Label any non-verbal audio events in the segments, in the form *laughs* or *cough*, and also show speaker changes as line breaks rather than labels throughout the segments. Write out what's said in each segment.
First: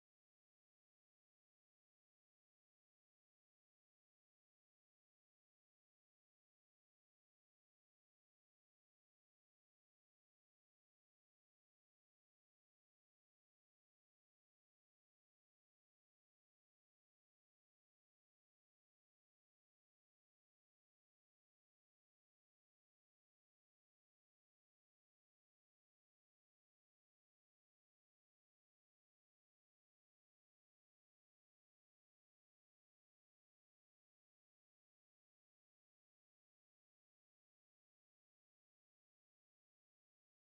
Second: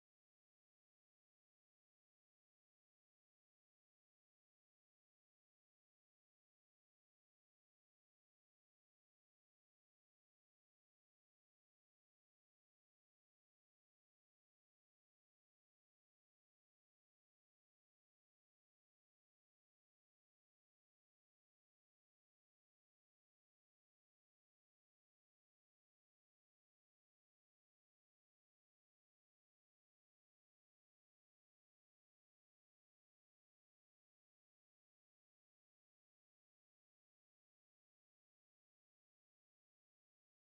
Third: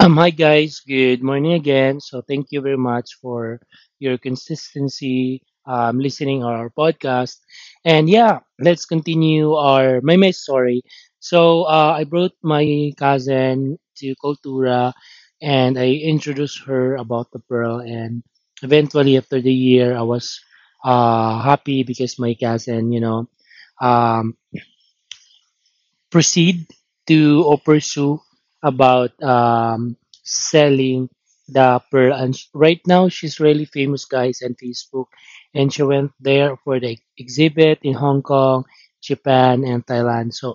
Hi guys, good morning again. So thank you very much for your consistency, listening our podcast. And yeah, let's continue our my my story. So I brought my cousin to Cultura and I introduced her about the pearl and eventually after the year I was happy because my cousin, you know, um, proceed to or pursue about selling the pearl. And right now, she's really famous, guys, on Facebook. And she went there for the exhibit in Hong Kong, Japan, and Thailand. So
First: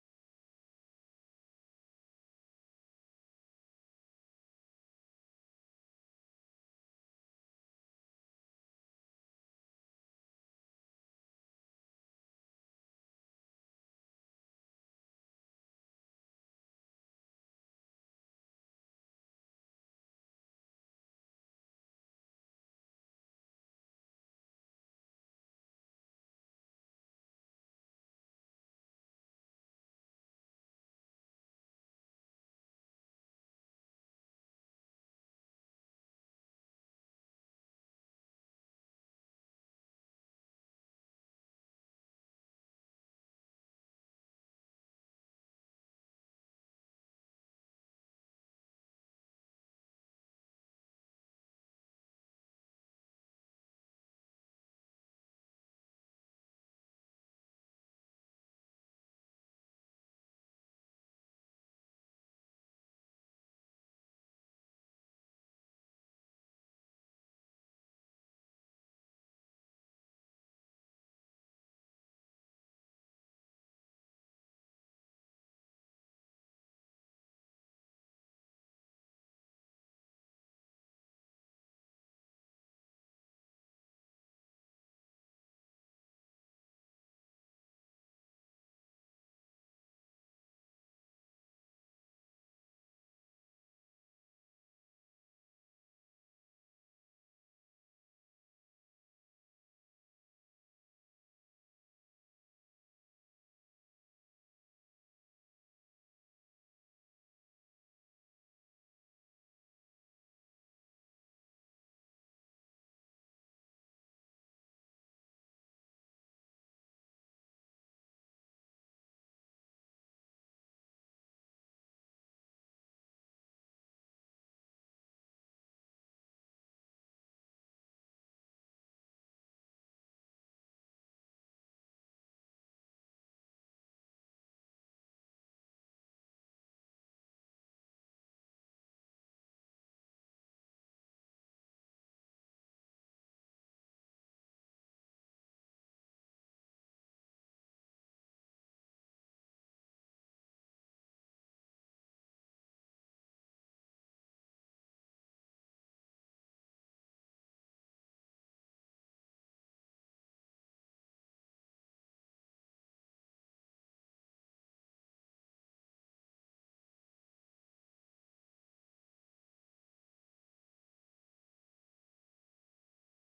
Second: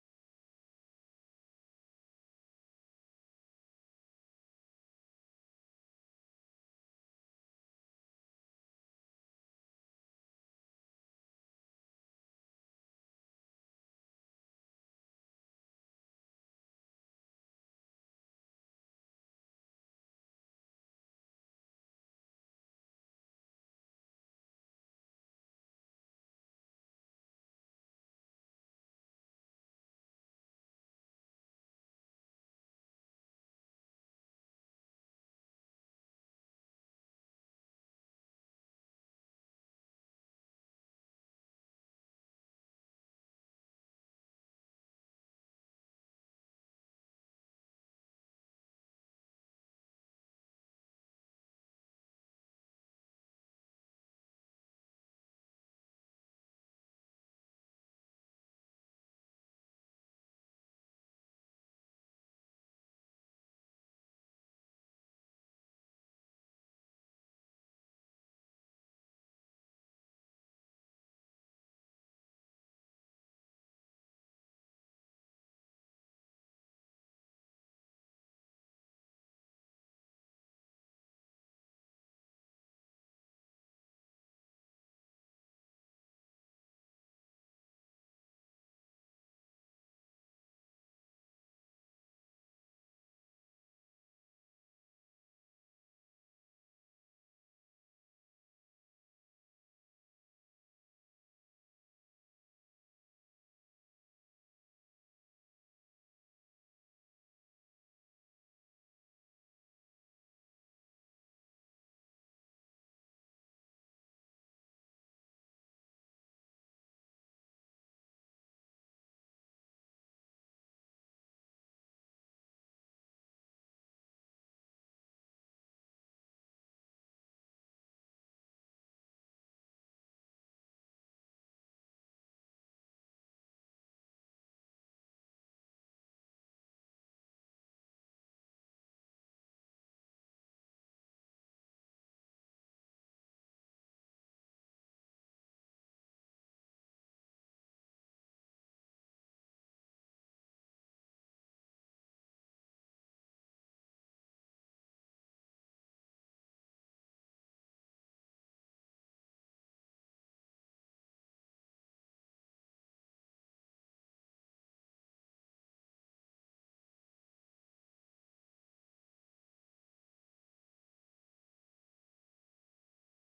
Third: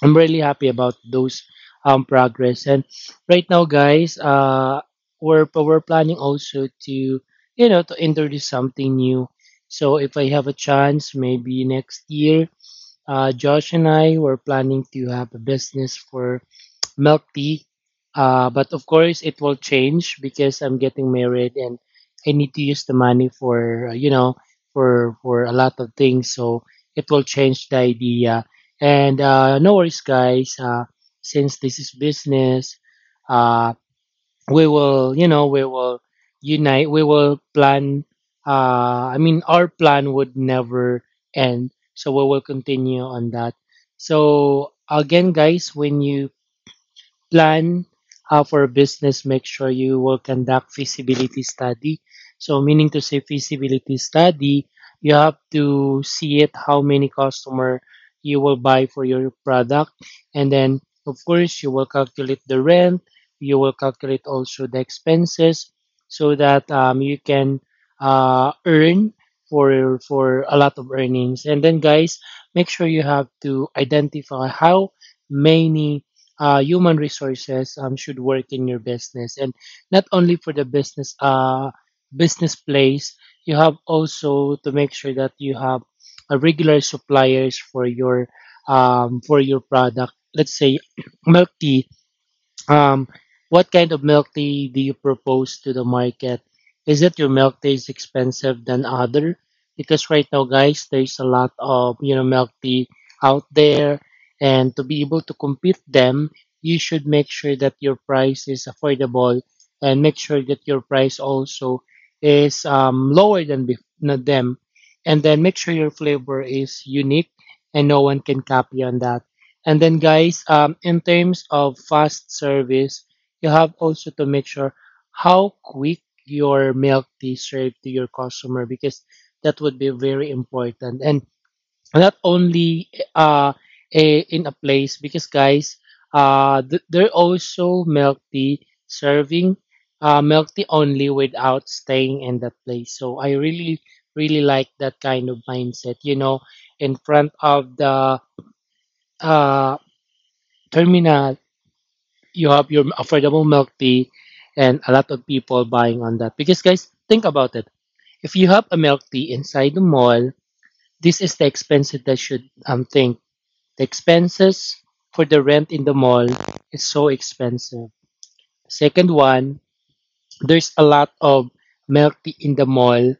I'm really happy about those, progress. And right now, guys, we're planning also to, you know, to introduce something new. So if I have a chance, maybe next year Josh and I were planning to have a business for milk tea, but of course it will change because I'm getting married and I need to use the money for, you know, for a lot of things. So it will change the idea. And no worries, guys. Since this is business, uh, we will, you know, we will unite, we will plan, I mean our plan would never end, so we will continue on that. So again, guys, when you plan for business, make sure you will conduct feasibility study. So meaning to say feasibility study, you have to see it how many customer you will buy for your product. And then of course you will calculate the rent, you will calculate also the expenses so that you can earn for a lot of earnings. And then, guys, make sure you have to identify how many human resources should work in your business. And not only for the business, business place, you have also to make sure that you have a regular suppliers for your, for your product, let's say *clears throat* milk tea. Um, what kind of milk tea do you propose to the market? Is it your milk tea is expensive than other? Because right now, guys, there's a lot of, you know, milk tea out there, and to be able to compete them, you should make sure that your price is affordable, and make sure that your price also is, lower than than them, and then make sure your flavor is unique, and no one can copy on that. And then, guys, in terms of fast service, you have also to make sure how quick your milk tea served to your customer, because that would be very important. And not only a, in a place, because, guys, there are also milk tea serving, milk tea only without staying in that place. So I really, really like that kind of mindset, you know, in front of the, uh, Termina, you have your affordable milk tea and a lot of people buying on that. Because, guys, think about it. If you have a milk tea inside the mall, this is the expenses that should think. The expenses for the rent in the mall is so expensive. Second one, there's a lot of milk tea in the mall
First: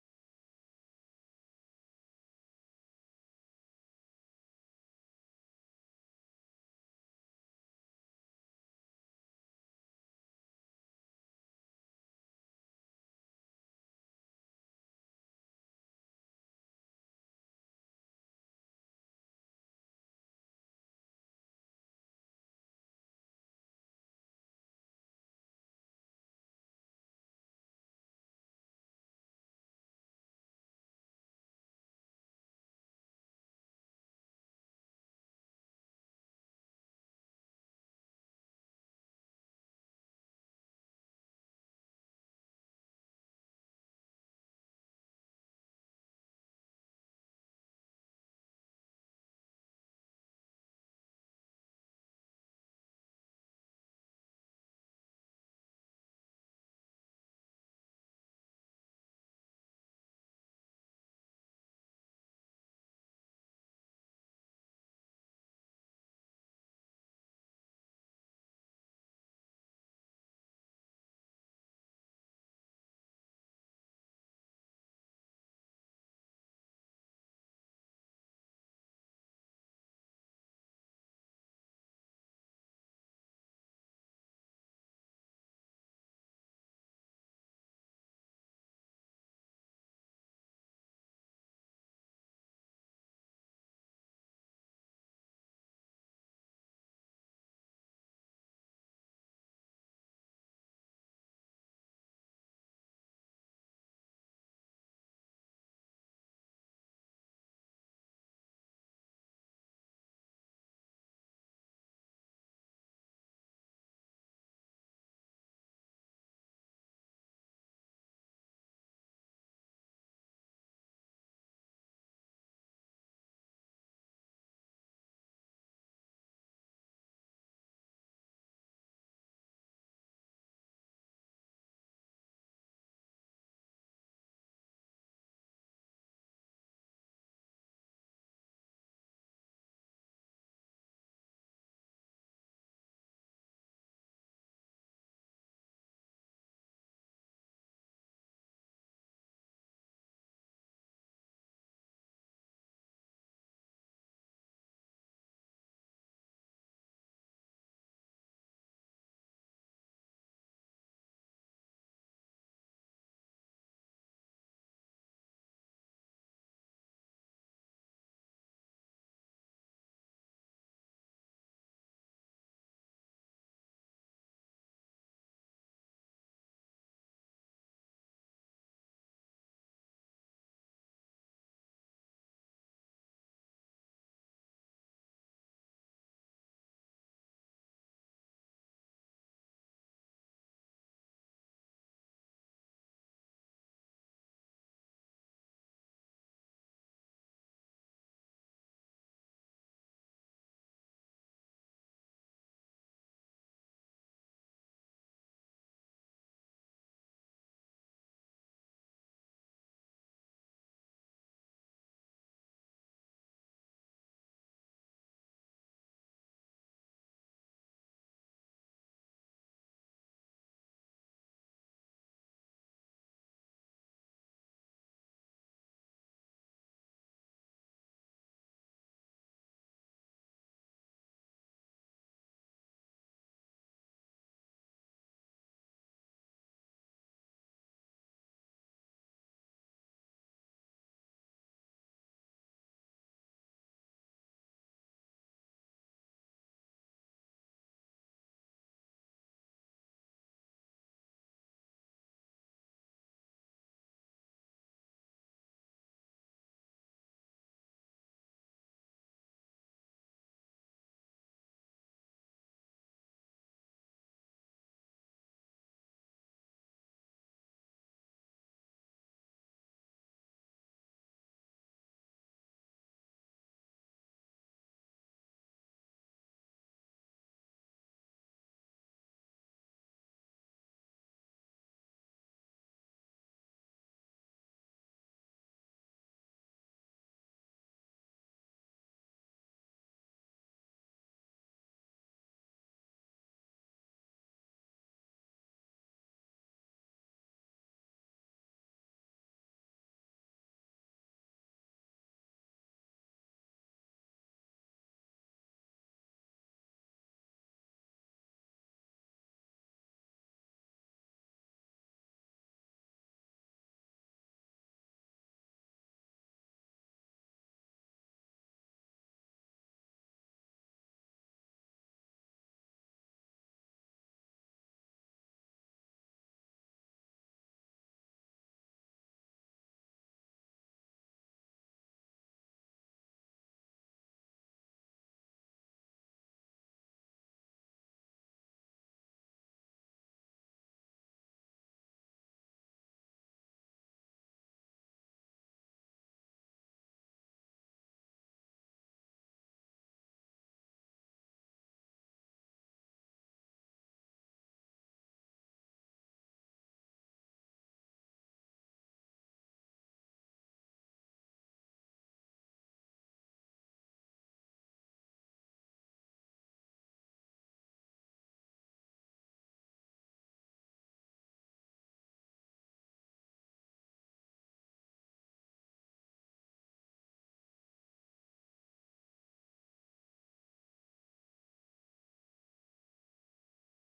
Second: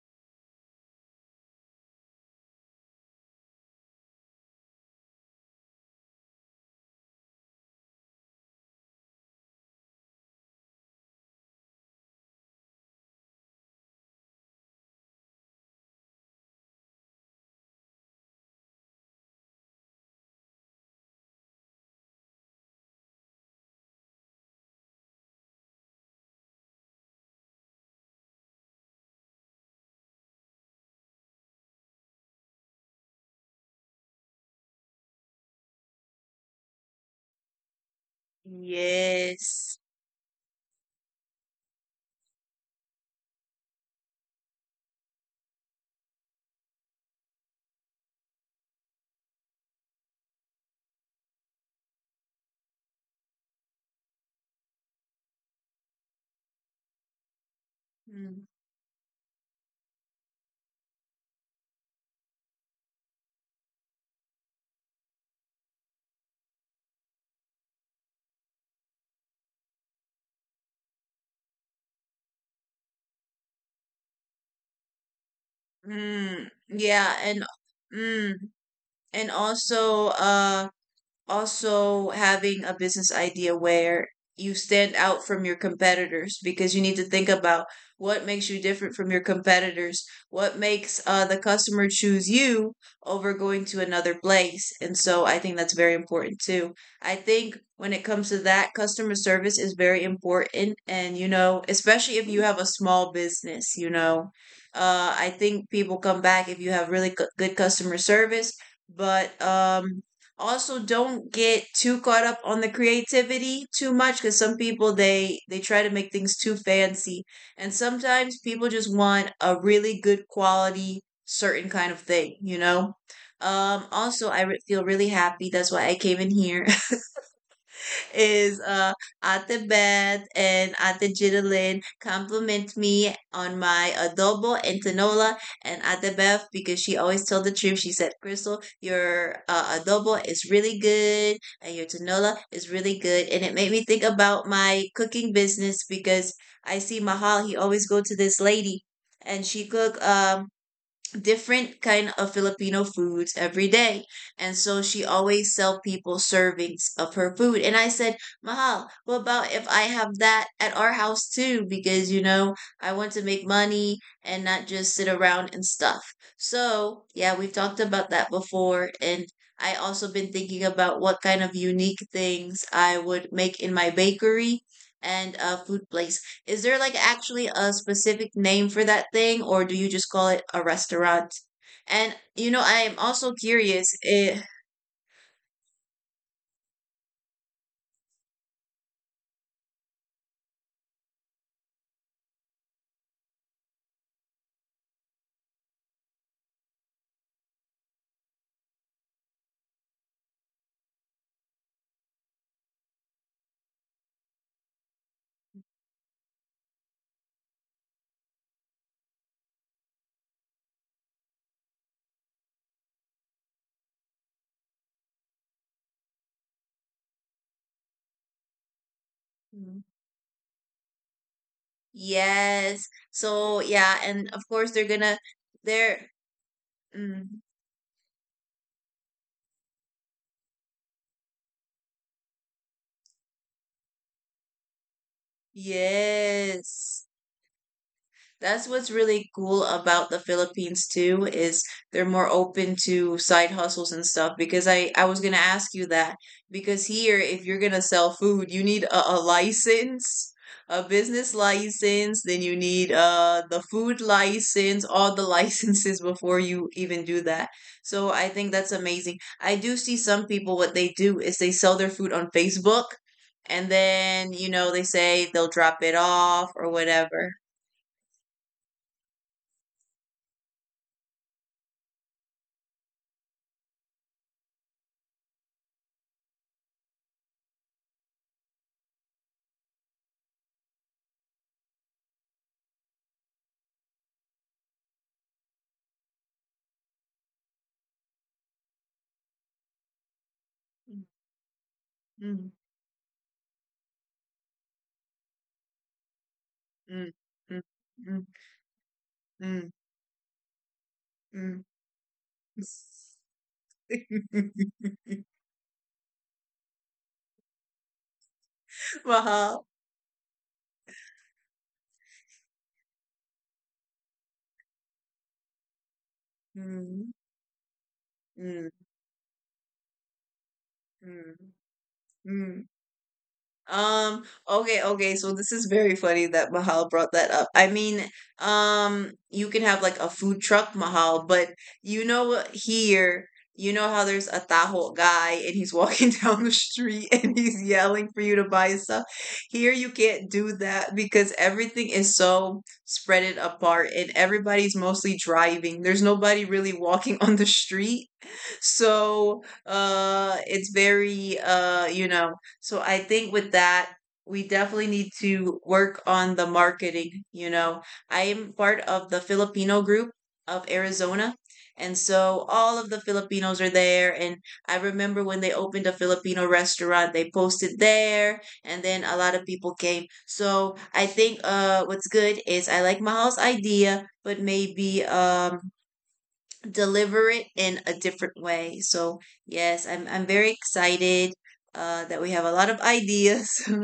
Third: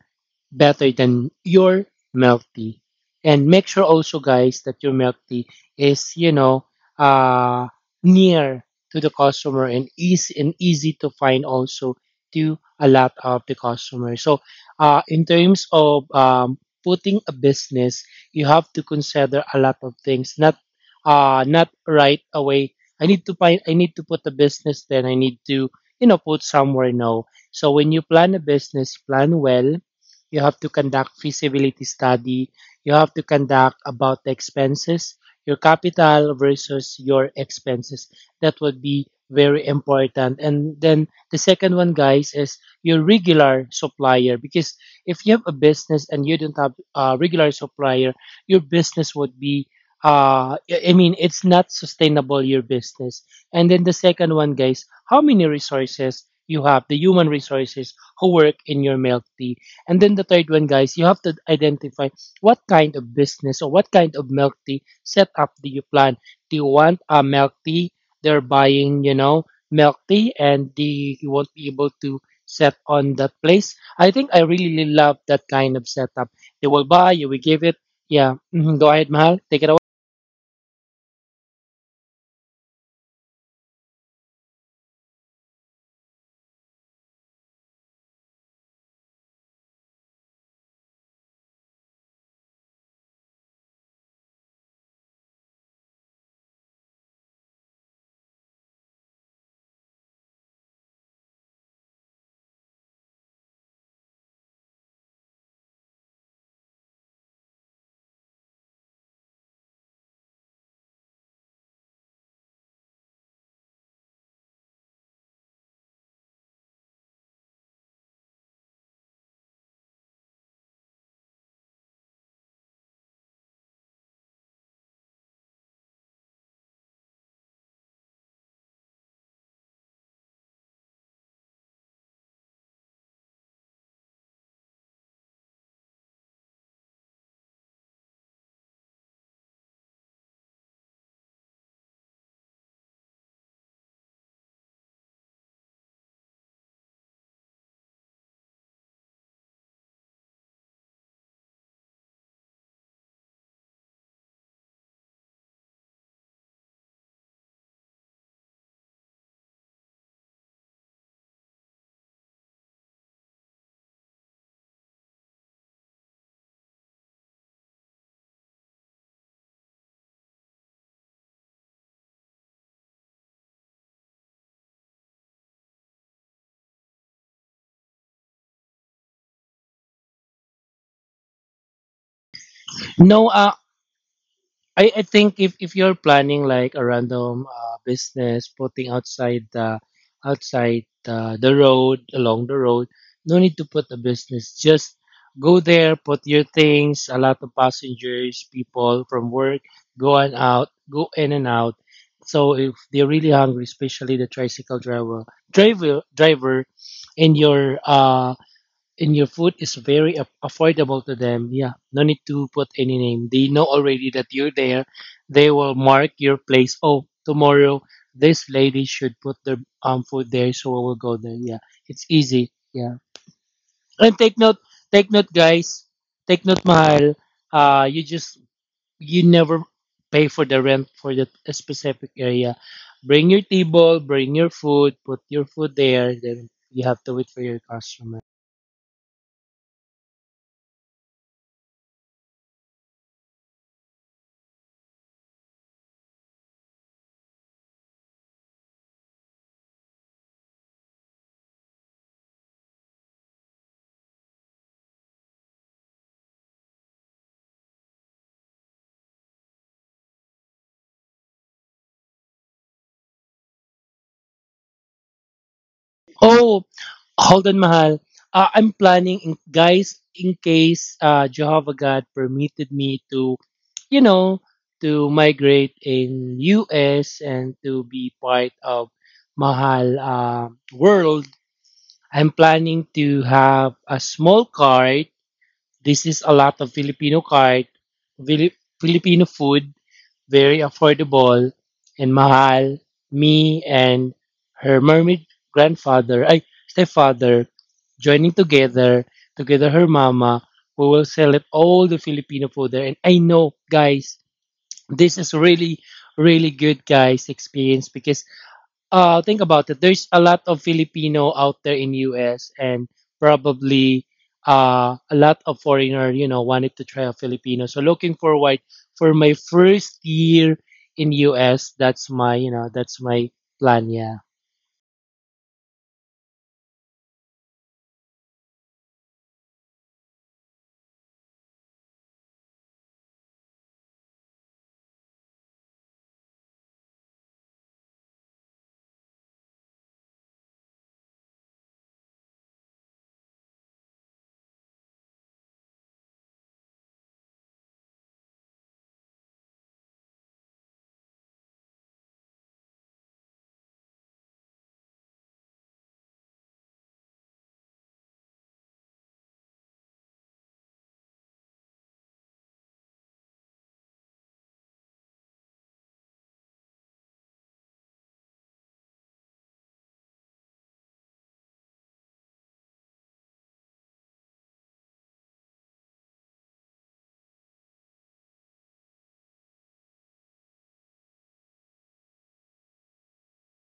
better than your milk tea. And make sure also, guys, that your milk tea is, you know, uh, near to the customer and easy, and easy to find also to a lot of the customers. So, in terms of putting a business, you have to consider a lot of things. Not, not right away. I need to find. I need to put a business. Then I need to, you know, put somewhere. No. So when you plan a business, plan well. You have to conduct feasibility study, you have to conduct about the expenses, your capital versus your expenses. That would be very
Yes.
important. And then the second one, guys, is your regular supplier. Because if you have a business and you don't have a regular supplier, your business would be, I mean it's not sustainable your business. And then the second one, guys, how many resources you have, the human resources who
Mm.
work in your milk tea. And then the third one, guys, you have to identify what kind of business or what kind of milk tea setup do you plan? Do you want a milk tea? They're buying, you know, milk tea and they you won't be able to set on that place. I think I really, really love that kind of setup.
Mm.
They will buy,
Yeah,
you
and
will give it.
mm.
Yeah. Mhm. Go ahead,
And
Mahal. Take it away.
also, also having a business idea where you stand out from your competitors, because you need to think about what makes you different from your competitors, what makes the customer choose you over going to another place. And so I think that's very important too. I think when it comes to that, customer service is very important. And, you know, especially if you have a small business, you know, I think people come back if you have really good customer service. But also, don't get too caught up on the creativity too much, because some people, they try to make things too fancy, and sometimes people just want a really good quality certain kind of thing, you know. Also, feel really happy that's why I came in here *laughs* is Ate Beth and Ate Jitalin compliment me on my adobo and tinola. And Ate Beth, because she always told the truth, she said, Crystal, your adobo is really good and your tinola is really good. And it made me think about my cooking business, because I see Mahal, he always go to this lady, and she cook different kind of Filipino foods every day. And so she always sell people servings of her food. And I said, Mahal, what about if I have that at our house too? Because, you know, I want to make money and not just sit around and stuff. So yeah, we've talked about that before, and I also been thinking about what kind of unique things I would make in my bakery and food place. Is there like actually a specific name for that thing, or do you just call it a restaurant? And you know, I am also
No,
curious.
I think if you're planning like a random, business putting outside the, outside the road, along the road, no need to put a business, just go there, put your things, a lot of passengers, people from work go and out, go in and out. So if they're really hungry, especially the tricycle driver, driver and your in your food is very affordable to them. Yeah, no need to put any name. They know already that you're there. They will mark your place. Oh, tomorrow this lady should put their,
Mm.
food there, so we will go there. Yeah, it's easy.
Yes.
Yeah,
So yeah, and
and
of
take note,
course they're gonna
guys.
they're
Take note, Mahal.
Mm,
You just, you never pay for the rent for that specific area. Bring your table, bring your food, put your food there. Then you
yes.
have to wait for your customer.
That's what's really cool about the Philippines too is they're more open to side hustles and stuff, because I was going to ask you that, because here if you're going to sell food you need a license, a business license, then you need the food license, all the *laughs* licenses before you even do that. So I think that's amazing. I do see some people what they do is they sell their food on Facebook, and then you know they say they'll drop it off or
Oh,
whatever.
hold on, Mahal. I'm planning, in, guys, in case Jehovah God permitted me to, you know, to migrate in US and to be part of Mahal, world. I'm planning to have a small cart. This is a lot of Filipino cart, Fili- Filipino food, very affordable, and
Mhm.
Mahal, me, and her mermaid grandfather, ay,
Mm, mm,
stepfather,
mm,
joining together,
mm,
together her mama, who will sell
mm.
celebrate all the Filipino food there. And I know, guys,
*laughs*
this is really, really good, guys, experience because think
Wow.
about it, there's a lot of Filipino out there in US, and probably a lot of foreigner, you know, wanted to
Mm,
try a Filipino. So looking
mm,
forward for my first year in
mm,
US, that's my,
mm.
you know, that's my plan.
Um,
Yeah.
okay, okay. So this is very funny that Mahal brought that up. I mean, you can have like a food truck, Mahal, but you know what here, you know how there's a taho guy and he's walking *laughs* down the street and he's yelling for you to buy stuff. Here you can't do that because everything is so spreaded apart and everybody's mostly driving. There's nobody really walking *laughs* on the street. So, it's very, you know, so I think with that, we definitely need to work on the marketing. You know, I am part of the Filipino group of Arizona. And so all of the Filipinos are there. And I remember when they opened a Filipino restaurant, they posted there, and then a lot of people came. So I think what's good is I like Mahal's idea, but maybe deliver it in a different way. So yes, I'm very excited that we have a lot of ideas. *laughs*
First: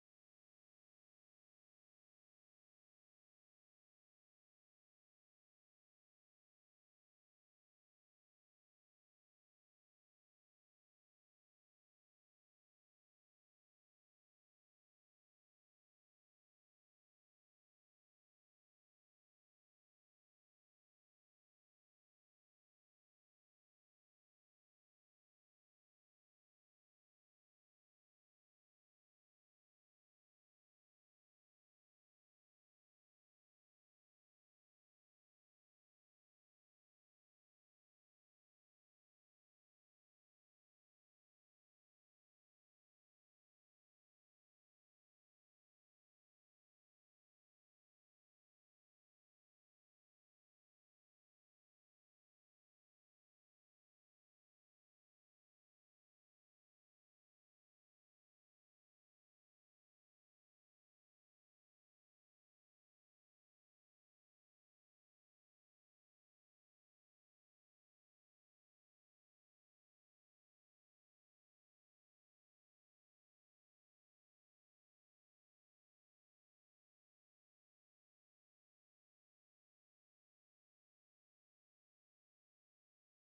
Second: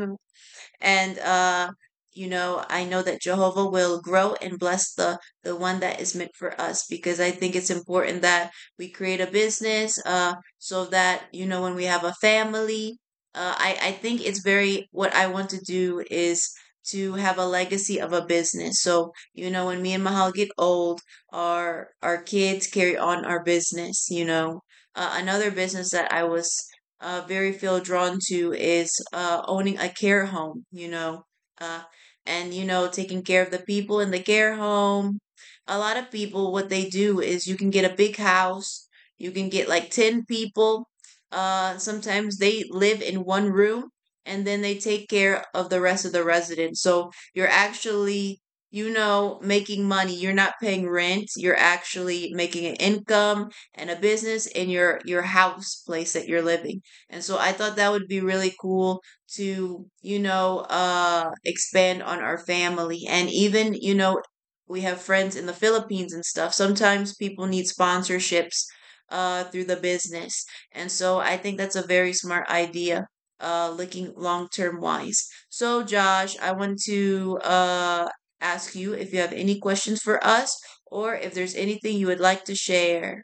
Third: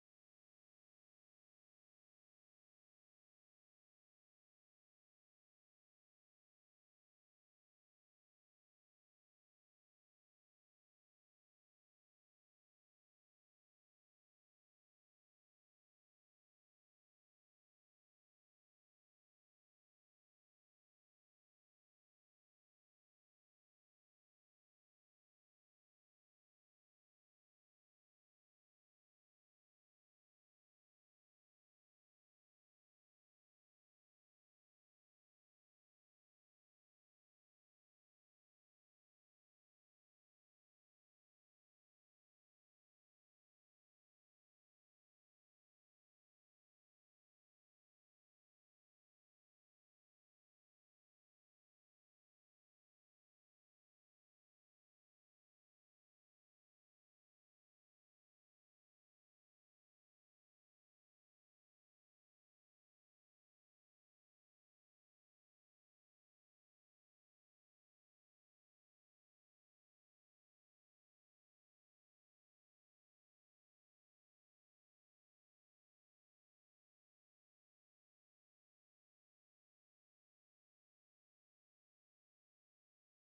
And you know, I know that Jehovah will grow and bless the one that is meant for us, because I think it's important that we create a business so that, you know, when we have a family, I think it's very, what I want to do is to have a legacy of a business. So, you know, when me and Mahal get old, our kids carry on our business, you know. Another business that I was very feel drawn to is owning a care home, you know, uh, and, you know, taking care of the people in the care home. A lot of people, what they do is you can get a big house, you can get like 10 people. Sometimes they live in one room, and then they take care of the rest of the residents. So you're actually, you know, making money. You're not paying rent. You're actually making an income and a business in your house place that you're living, and so I thought that would be really cool to, you know, expand on our family. And even, you know, we have friends in the Philippines and stuff. Sometimes people need sponsorships through the business. And so I think that's a very smart idea, looking long term wise. So, Josh, I want to ask you if you have any questions for us, or if there's anything you would like to share.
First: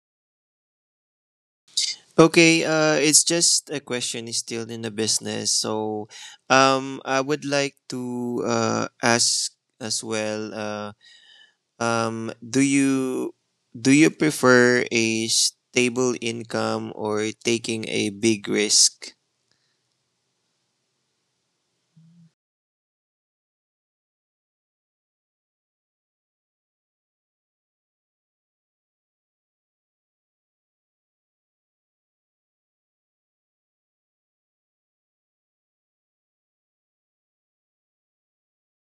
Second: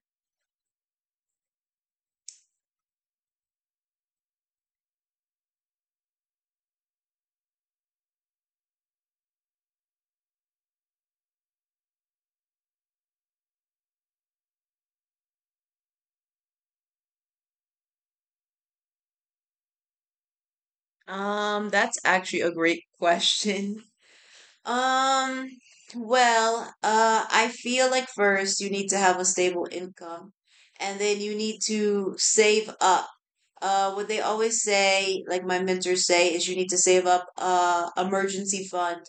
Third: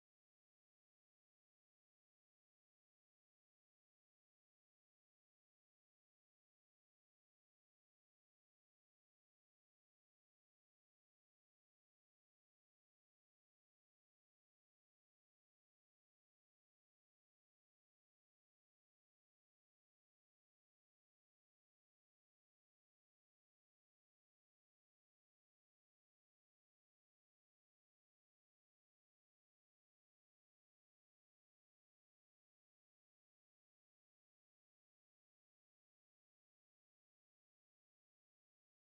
Okay, it's just a question is still in the business. So, I would like to ask as well. Um, do you do you prefer a stable income or taking a big risk?
That's actually a great *laughs* question. Um, well, I feel like first you need to have a stable income, and then you need to save up, what they always say, like my mentors say, is you need to save up a emergency fund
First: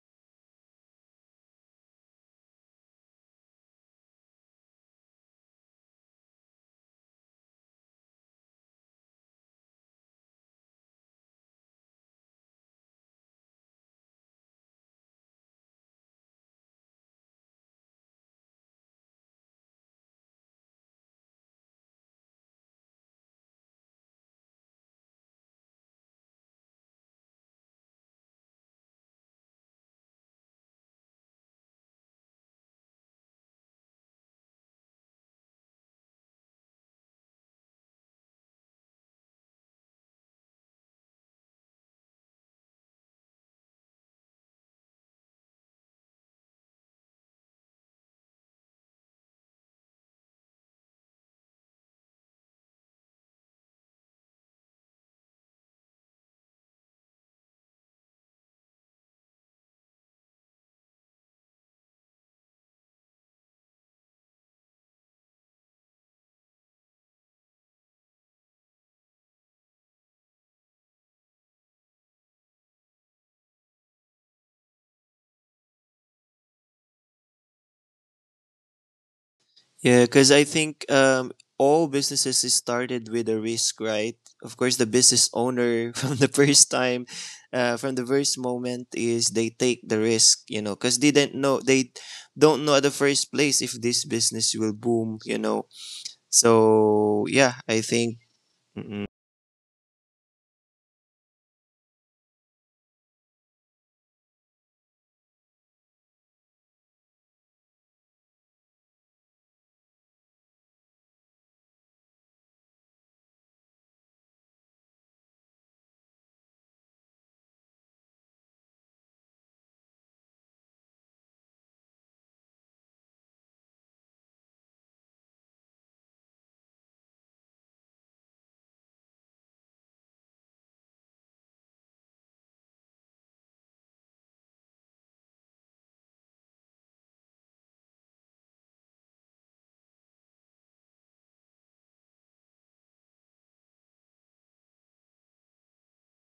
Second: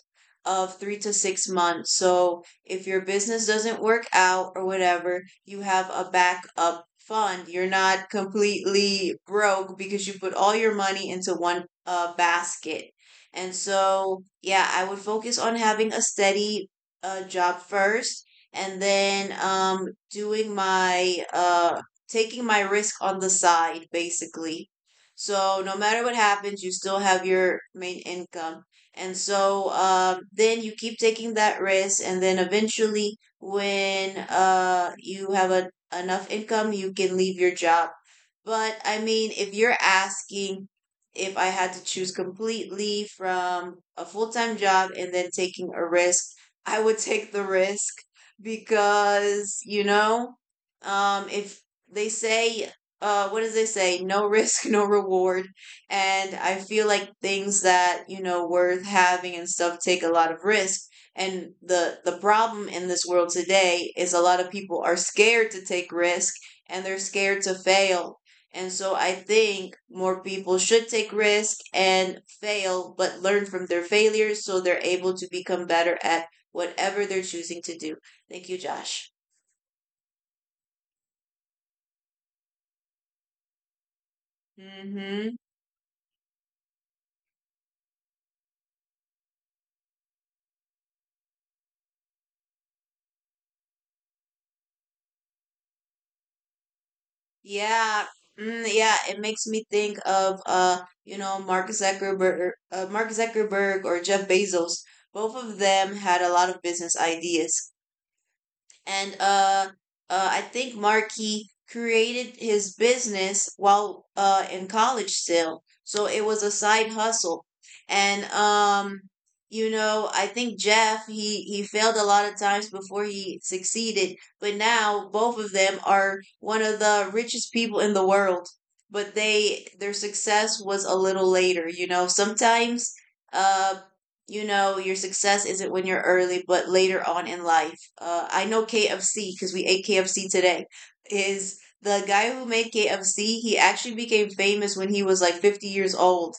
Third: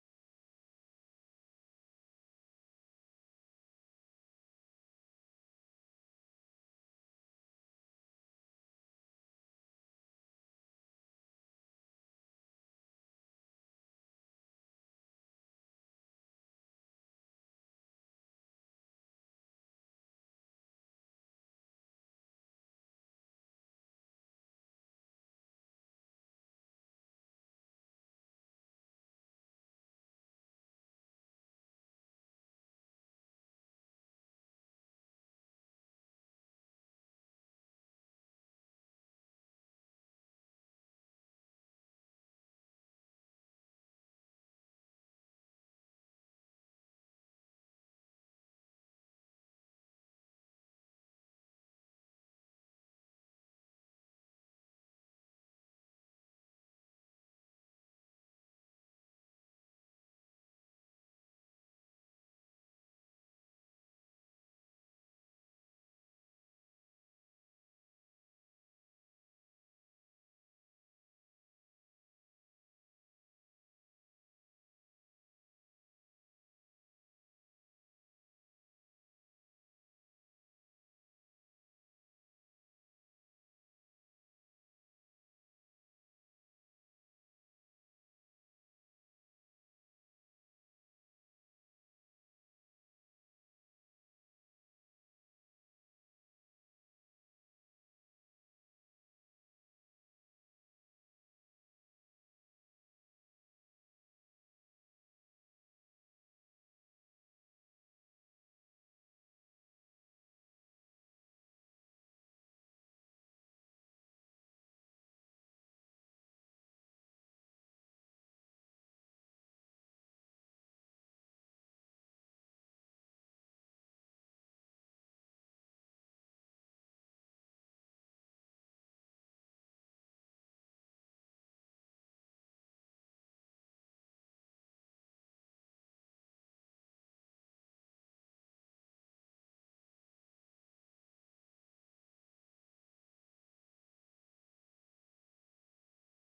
of 3 to 6 months. So if your business doesn't work out or whatever, you have a backup fund. You're not completely broke because you put all your money into one basket. And so, yeah, I would focus on having a steady job first, and then doing my taking my risk on the side, basically. So no matter what happens, you still have your main income. And so then you keep taking that risk, and then eventually, when you have enough income, you can leave your job. But I mean, if you're asking if I had to choose completely from a full time job and then taking a risk, I would *laughs* take the risk, because, you know, if they say, what does they say, no risk *laughs* no reward, and I feel like things that you know worth having and stuff take a lot of risk, and the problem in this world today is a lot of people are scared to take risk, and they're scared to fail, and so I think more people should take risk and fail, but learn from their failures so they're able to become better at whatever they're choosing to do. Thank you, Josh.
Yeah, because I think all businesses is started with a risk, right? Of course, the business
Mhm.
owner *laughs* from the first time, from the first moment, is they take the risk, you know, because they didn't know they don't know at the first place if this business will boom, you know. So yeah, I
Yeah,
think.
mm,
Mm,
yeah,
mm.
it makes me think of, you know, Mark Zuckerberg, Mark Zuckerberg or Jeff Bezos. Both of them had a lot of business ideas, and I think Markey created his business while in college still, so it was a side hustle. And you know, I think Jeff, he failed a lot of times before he succeeded, but now both of them are one of the richest people in the world. But they, their success was a little later, you know. Sometimes. Um, you know your success isn't when you're early but later on in life. I know KFC, because we ate KFC today, is the guy who made KFC, he actually became famous when he was like 50 years old.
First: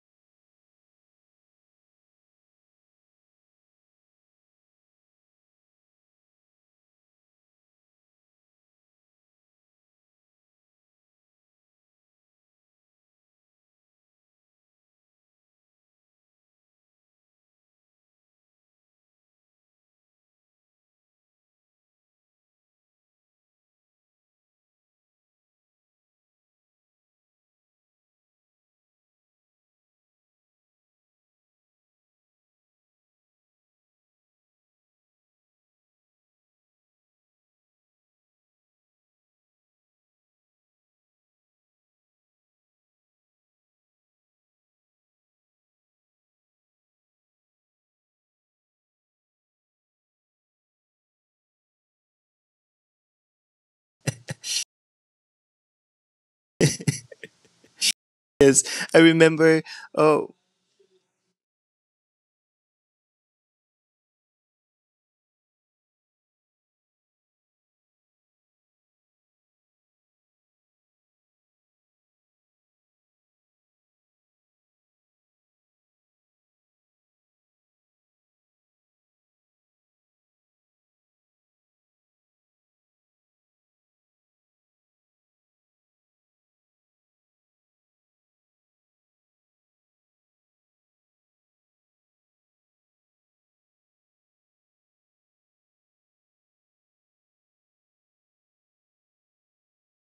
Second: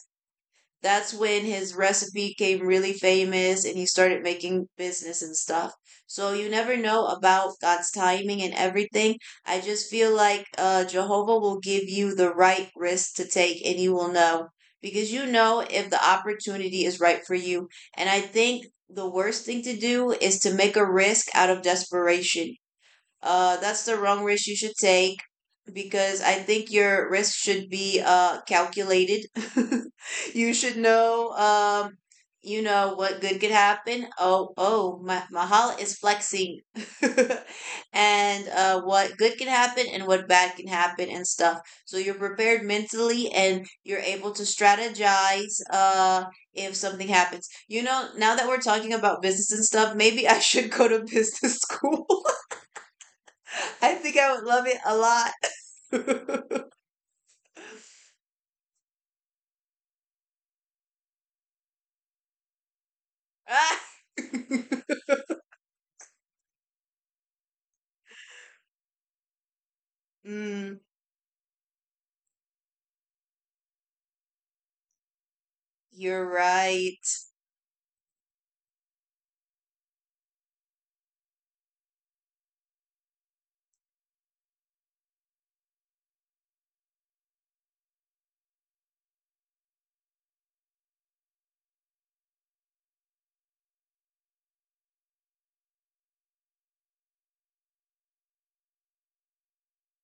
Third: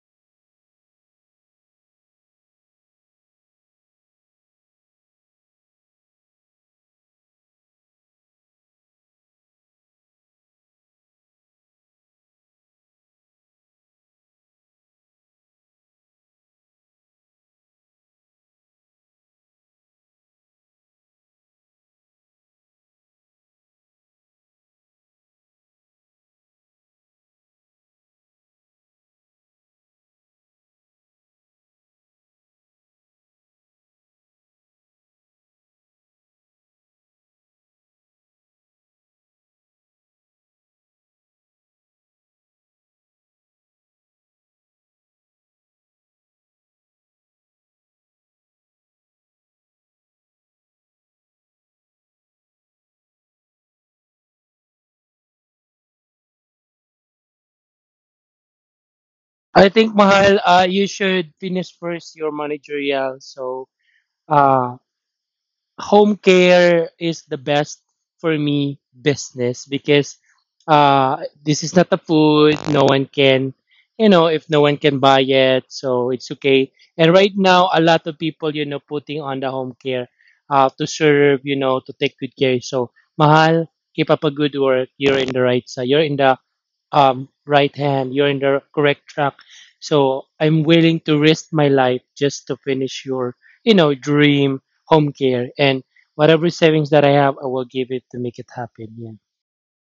That's when his recipe came really famous, and he started making business and stuff. So you never know about God's timing and everything. I just feel like, Jehovah will give you the right risk to take, and you will know, because you know if the opportunity is right for you. And I think the worst thing to do is to make a risk out of desperation. That's the wrong risk you should take, because I think your risk should be calculated. *laughs* You should know, you know what good could happen. Oh, oh, my Mahal is flexing. *laughs* And what good can happen and what bad can happen and stuff. So you're prepared mentally, and you're able to strategize, if something happens. You know, now that we're talking about business and stuff, maybe *laughs* I should go to business *laughs* school. *laughs* I think I would love it a lot. *laughs*
Yes, I remember.
I think
Oh.
Mahal, you should finish first your managerial. So
Ah!
uh.
*laughs*
Home care is the best for me business because,
Mm,
this is not a food. No one can, you know, if no one can buy it, so
you're
it's okay.
right.
And right now, a lot of people, you know, putting on the home care, to serve, you know, to take good care. So, Mahal, keep up a good work. You're in the right side. You're in the, right hand. You're in the correct track. So I'm willing to risk my life just to finish your, you know, dream home care and whatever savings that I have, I will give it to make it happen. Yeah.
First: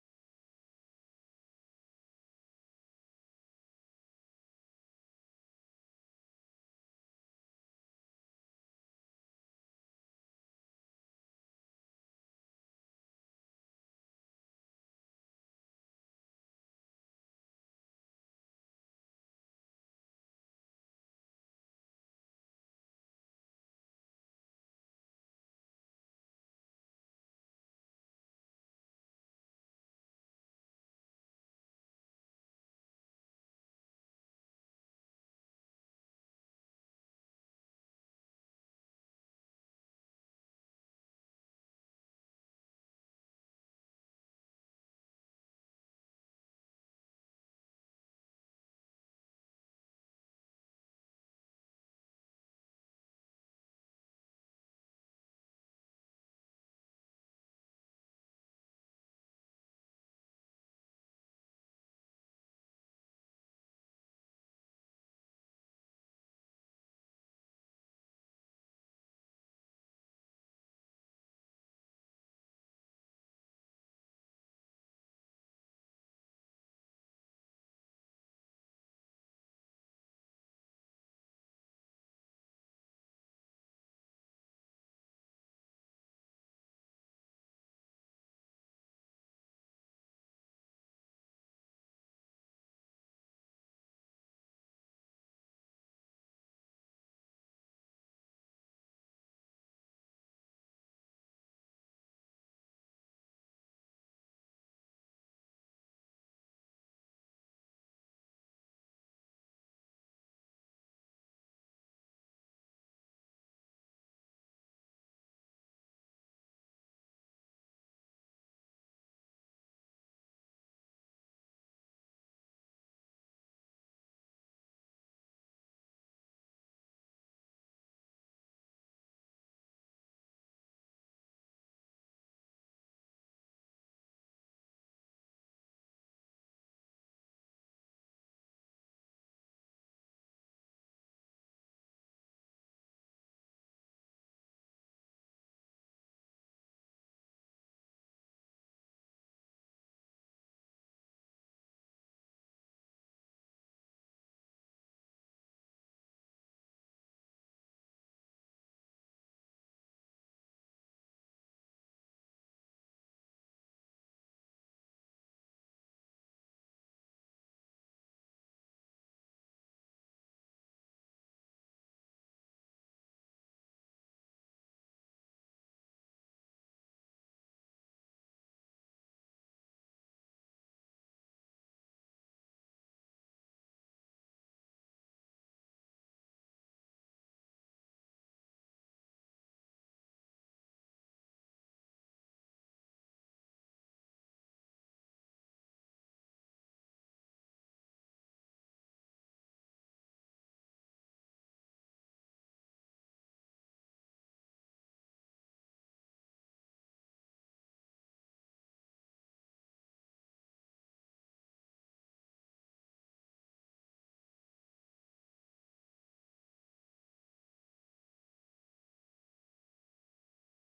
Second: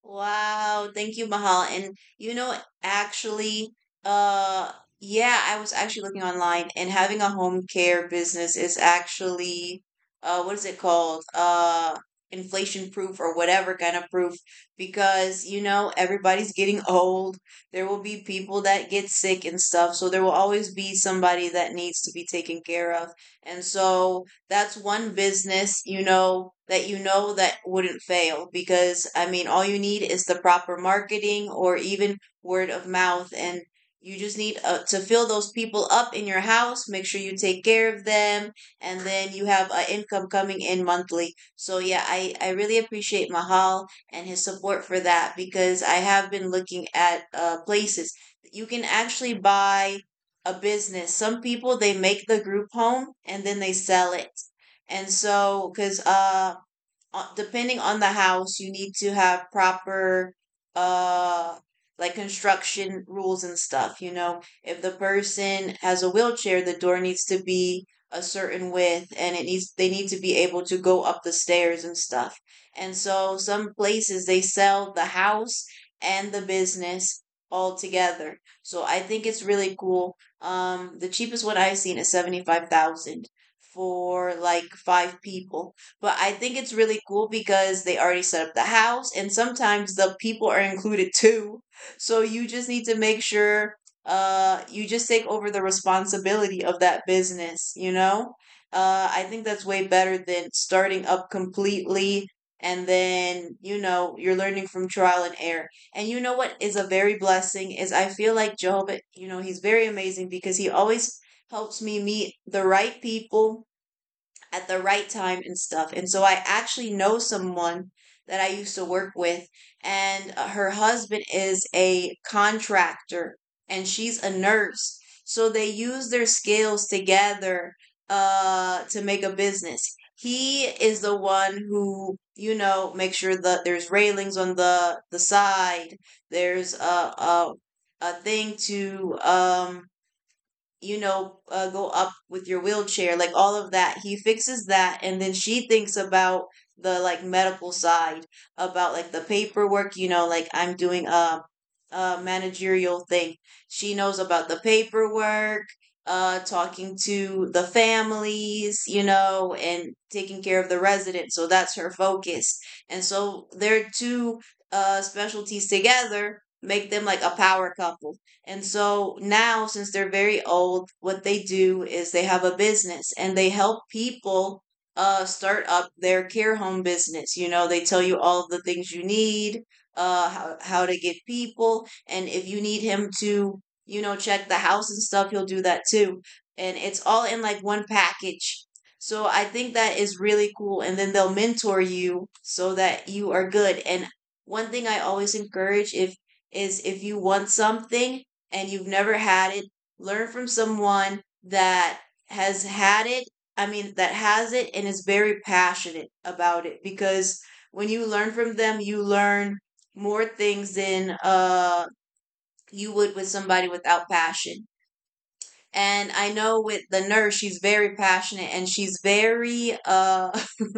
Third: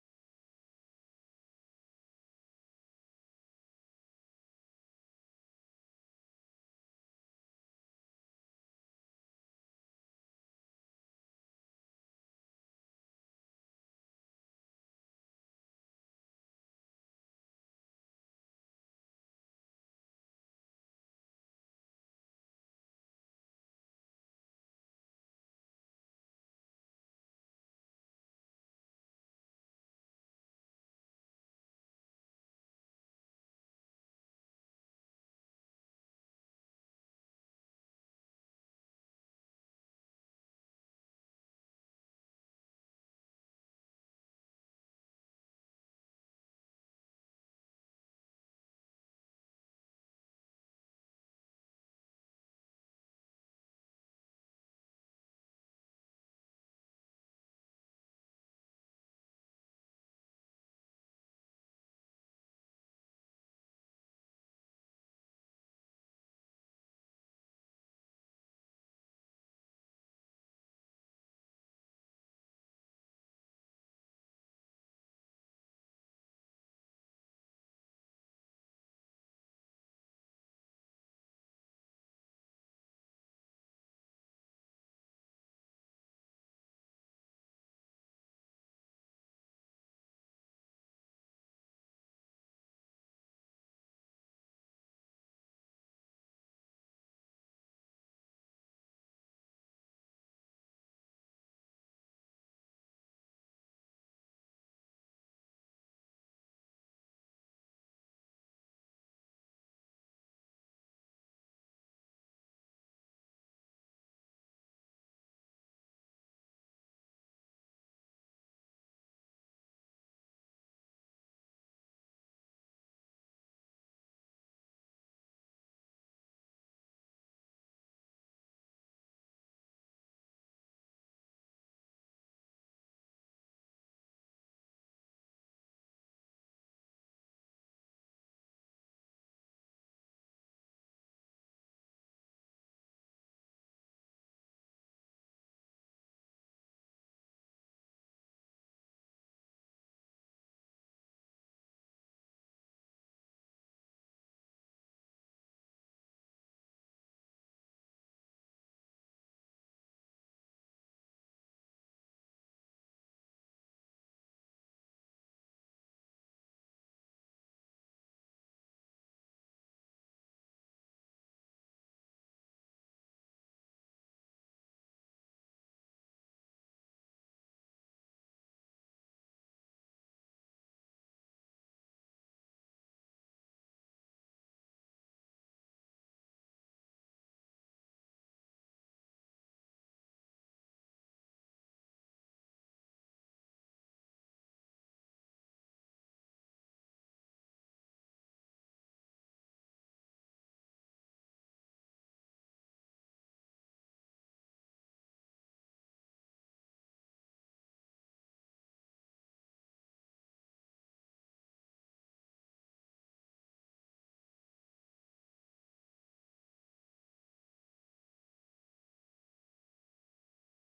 Wow. Thank you, Mahal. And you know, actually, uh, yeah, I was actually looking online, and having a home care business is actually, what is it called? Inflation proof or whatever kind of proof, because you know everybody's getting *laughs* old. There will be people that get sick and stuff, so there will always be somebody that needs to be taken care of. And so that's one business, you know, that you know that wouldn't fail, because I mean all you need is the proper marketing or even word of mouth. And you just need to fill those people up in your house, make sure you take care of them, and then you have income coming in monthly. So yeah, I really appreciate mahal and his support for that, because I have been looking at places you can actually buy a business. Some people they make the group home and then they sell it. And so, because depending on the house, you need to have proper uh like construction rules and stuff, you know. If the person has a wheelchair, the door needs to be a certain width, and it needs they need to be able to go up the stairs and stuff. And so some places they sell the house and the business all together. So I think it's really cool. The cheapest one I've seen is 75,000 for like five people, but I think it's really cool because they already set up the house and sometimes the people are included too. So you just need to make sure, you just take over the responsibility of that business, you know? I think that's way better than starting up completely and then, you know, you're learning from trial and error. And you know what is a very blessing, is I feel like Jehovah, you know, he's very amazing because he always helps me meet the right people at the right time and stuff. And so I actually know someone that I used to work with, and her husband is a contractor and she's a nurse. So they use their skills together to make a business. He is the one who, you know, makes sure that there's railings on the side. There's a thing to you know, go up with your wheelchair, like all of that. He fixes that, and then she thinks about the like medical side, about like the paperwork, you know, like I'm doing managerial thing. She knows about the paperwork, talking to the families, you know, and taking care of the residents. So that's her focus. And so their two specialties together make them like a power couple. And so now, since they're very old, what they do is they have a business and they help people start up their care home business. You know, they tell you all the things you need, how to get people, and if you need him to, you know, check the house and stuff, he'll do that too. And it's all in like one package. So I think that is really cool, and then they'll mentor you so that you are good. And one thing I always encourage if is, if you want something and you've never had it, learn from someone that has had it. I mean that has it and is very passionate about it, because when you learn from them you learn more things than you would with somebody without passion. And I know with the nurse, she's very passionate and she's very *laughs*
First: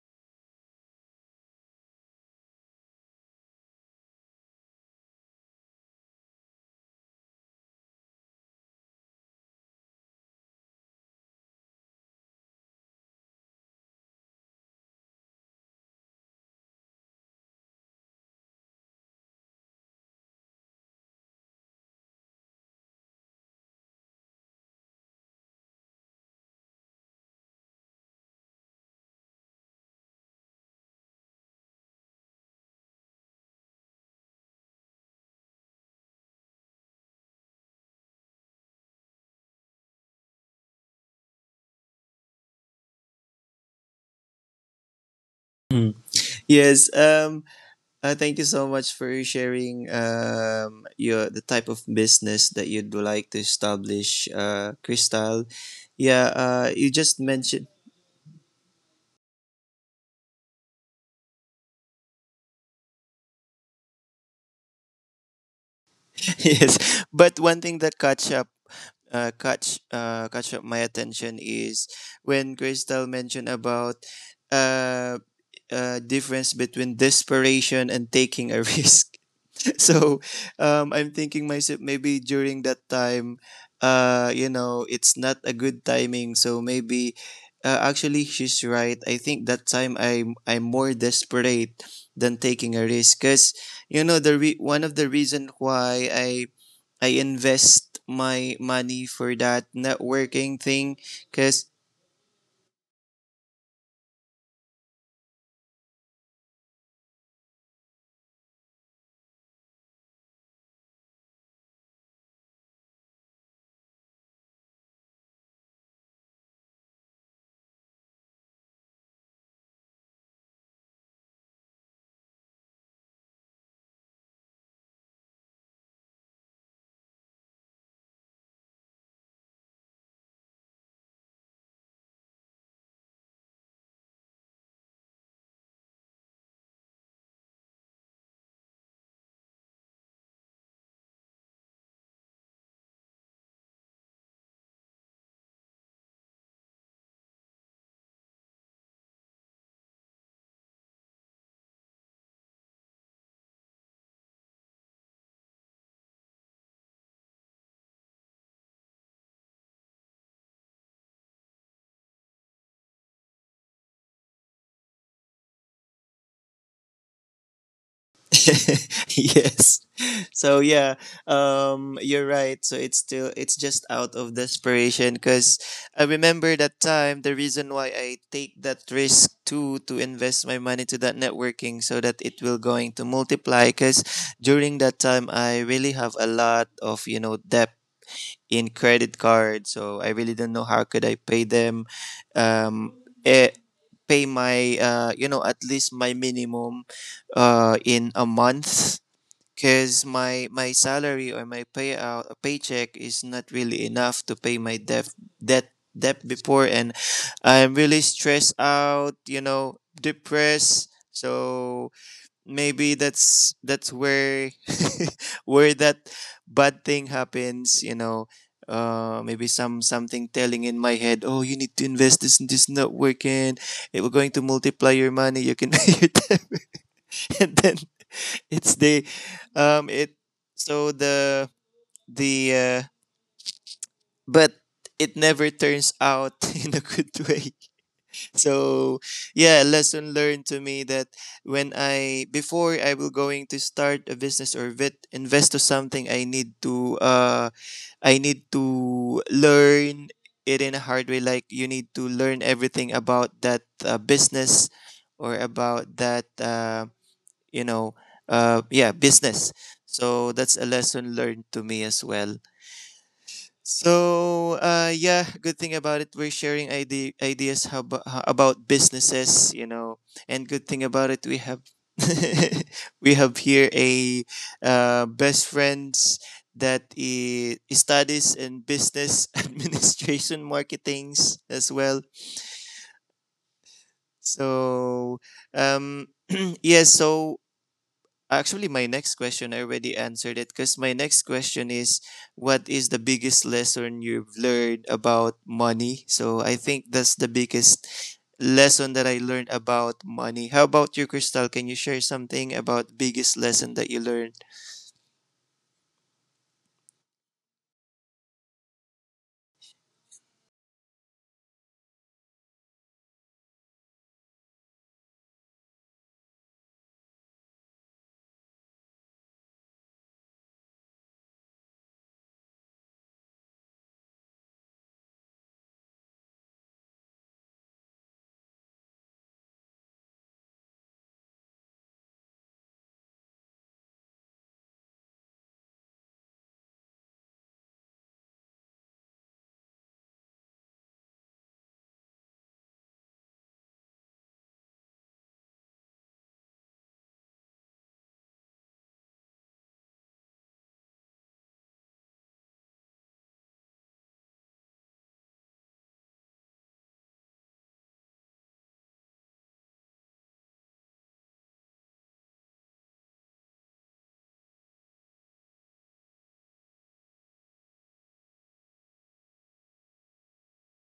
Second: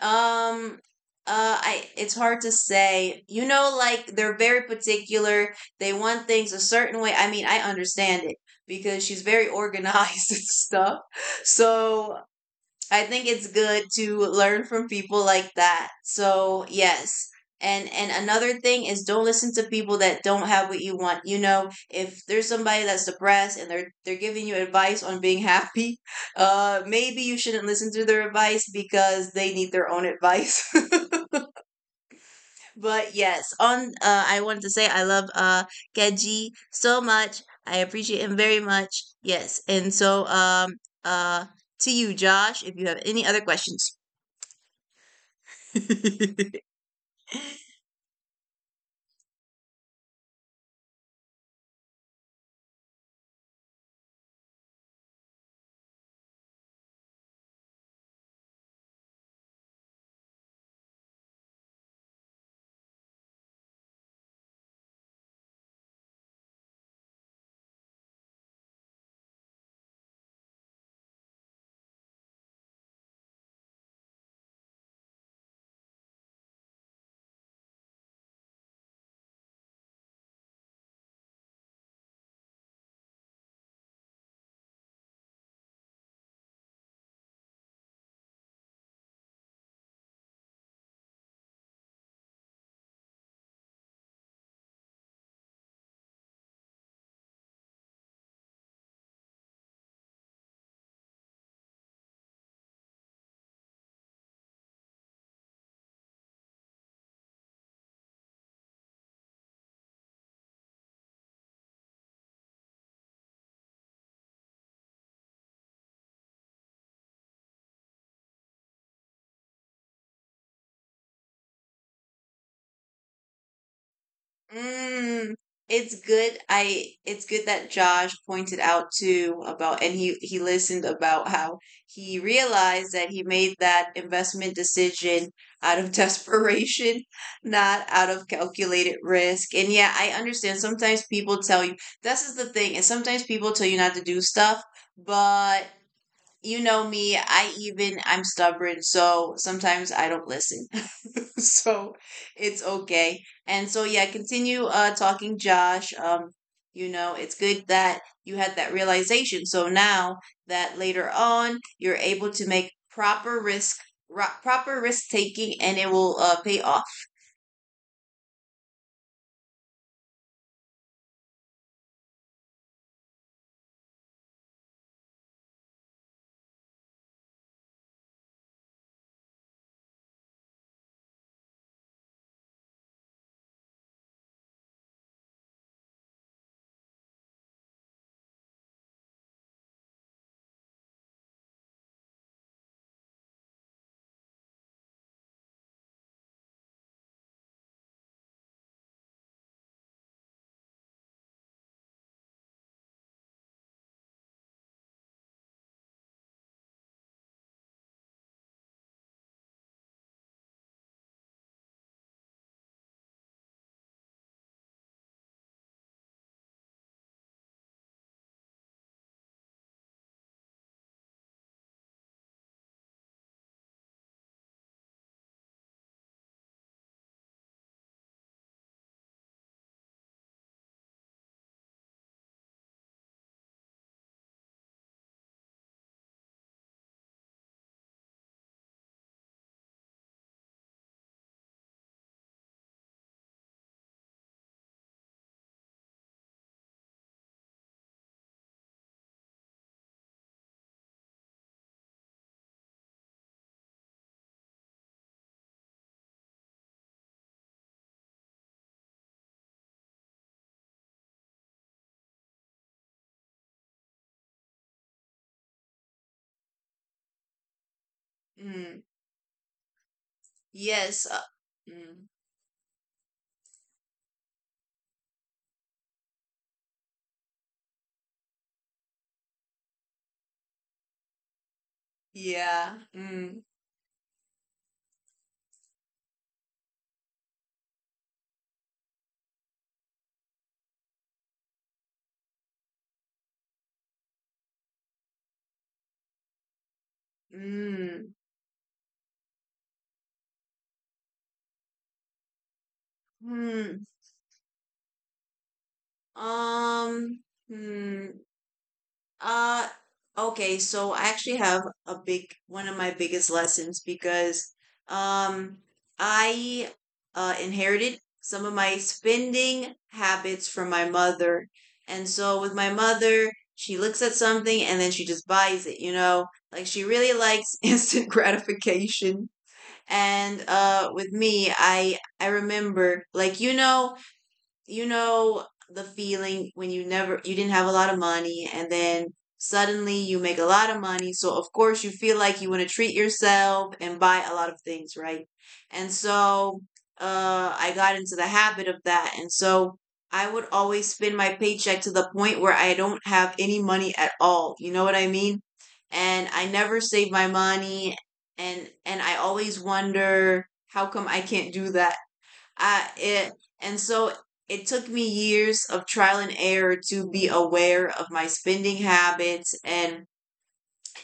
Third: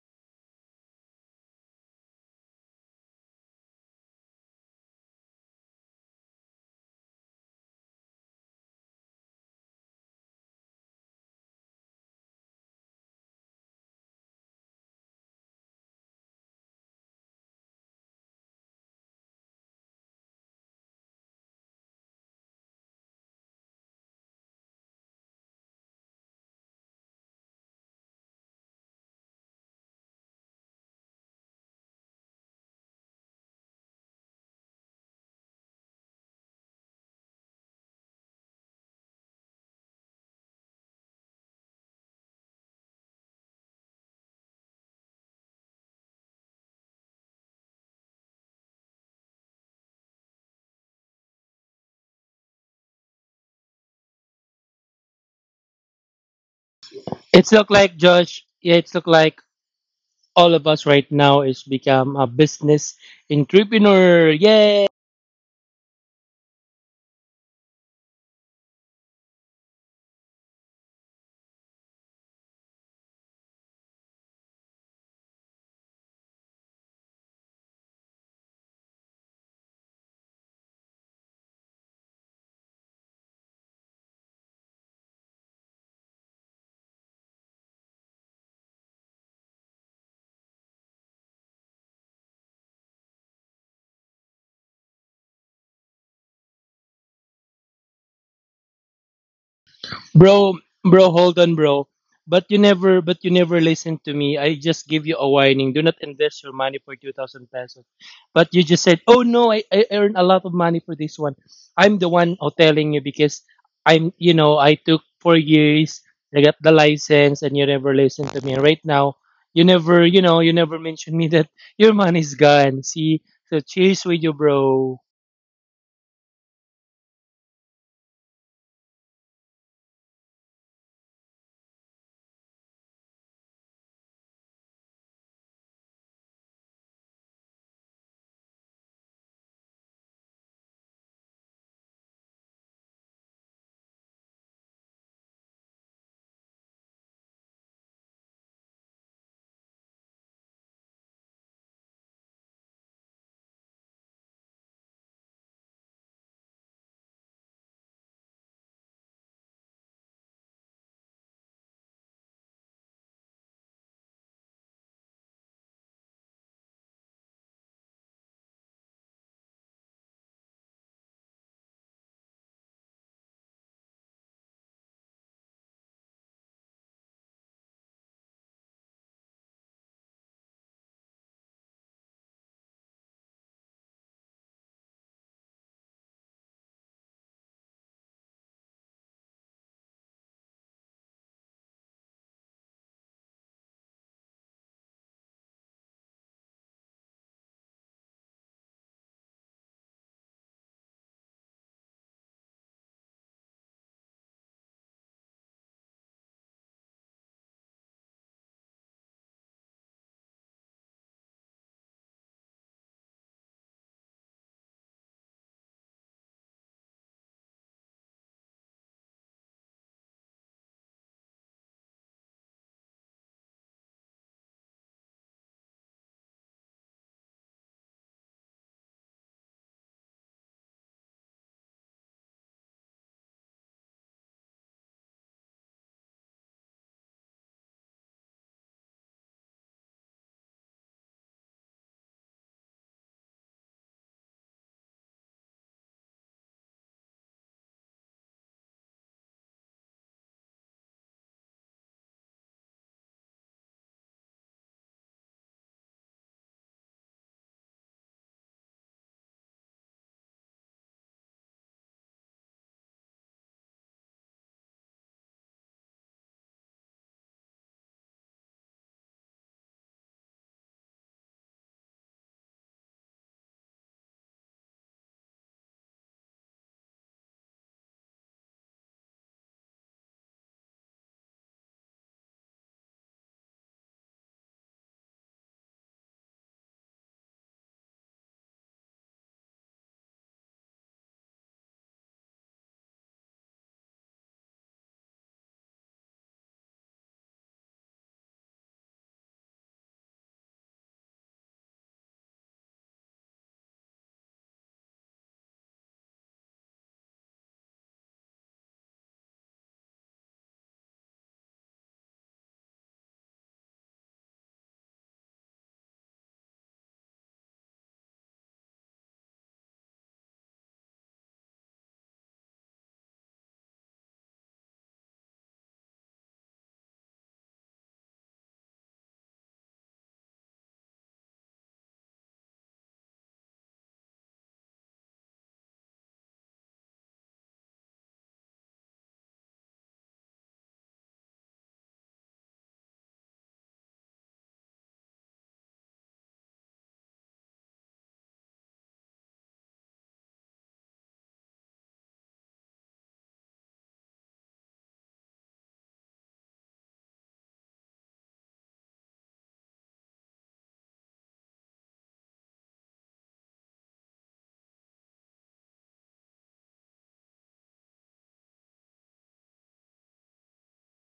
um I it's hard to say. You know, like they're very particular. They want things a certain way. I mean, I understand it because she's very organized *laughs* and stuff. So I think it's good to learn from people like that. So, yes. And another thing is, don't listen to people that don't have what you want. You know, if there's somebody that's depressed and they're giving you advice on being happy, *laughs* maybe you shouldn't listen to their advice because they need their own advice. *laughs* But yes, on I wanted to say I love Keji so much. I appreciate him very much. Yes. And so uh to you, Josh, if you have any other questions.
Mm.
*laughs*
Yes, thank you so much for sharing your the type of business that you'd like to establish, Crystal. Yeah, you just
It's
mentioned.
look like Josh. Yeah, it's look like all of us right now is become a business entrepreneur. Yay!
*laughs* Yes, but one thing that catch up my attention is when Crystal mentioned about uh, difference between desperation and taking a *laughs* risk. *laughs* So I'm thinking myself maybe during that time, you know, it's not a good timing. So maybe, actually, she's right. I think that time I'm more desperate than taking a risk, cause you know one of the reason why I invest my money for that
Bro,
networking thing,
bro, hold on,
cause.
bro. But you never listen to me. I just give you a warning. Do not invest your money for 2,000 pesos. But you just said, oh no, I earn a lot of money for this one. I'm the one oh, telling you because I'm, you know, I took 4 years, I got the license and you never listen to me. Right now, you never, you know, you never mention me *laughs* that your money's gone. See? So cheers with you, bro.
Mm, it's good. I it's good that Josh pointed out too about, and he listened about how he realized that he made that investment decision out of *laughs* desperation, not out of calculated risk. And yeah, I understand sometimes people tell you this is the thing, and sometimes people tell you not to do stuff, but you know me, I even I'm stubborn, so sometimes I don't listen. *laughs* So it's okay. And so yeah, continue talking Josh. You know, it's good that you had that realization. So now that later on you're able to make proper risk proper risk taking, and it will pay off.
*laughs* Yes. So yeah, you're right. So it's still it's just out of desperation because I remember that time the reason why I take that risk too to invest my money to that networking so that it will going to multiply because during that time I really have a lot of, you know, debt in credit card, so I really don't know how could I pay them, um, eh, pay my, you know, at least my minimum in a month, because my salary or my payout, paycheck is not really enough to pay my debt debt before, and I'm really stressed out, you know, depressed. So maybe that's where *laughs* where that bad thing happens, you know. Maybe some something telling in my head, oh, you need to invest this and this not working, it will going to multiply your money, you can *laughs* pay your debt. *laughs* And then it's the it so the but it never turns out *laughs* in a good way. So yeah, lesson learned to me that when I before I will going to start a business or invest to something, I need to learn it in a hard way, like you need to learn everything about that business or about that you know, yeah, business. So that's a lesson learned to me as well. So yeah, good thing about it, we're sharing ideas how about
Mm,
businesses, you know. And good thing
yes.
about it, we have.
Mm,
*laughs* We have here a best friends that studies in business *laughs* administration marketings as well.
yeah.
So um *clears throat* yes, so actually, my next question, I already answered it, because my next question is what is the biggest lesson you've learned about money? So I think that's the biggest
Mm,
lesson that I learned about money. How about you, Crystal? Can you share something about biggest
mm.
lesson that you learned
Um Hmm. Uh, okay, so I actually have a big one of my biggest lessons, because um I inherited some of my spending habits from my mother. And so with my mother, she looks at something and then she just buys it, you know? Like she really likes *laughs* instant gratification. And with me, I remember like, you know, you know the feeling when you never you didn't have a lot of money, and then suddenly you make a lot of money, so of course you feel like you want to treat yourself and buy a lot of things, right? And so I got into the habit of that, and so I would always spend my paycheck to the point where I don't have any money at all, you know what I mean. And I never save my money, and I always wonder how come I can't do that. I it, and so it took me years of trial and error to be aware of my spending habits,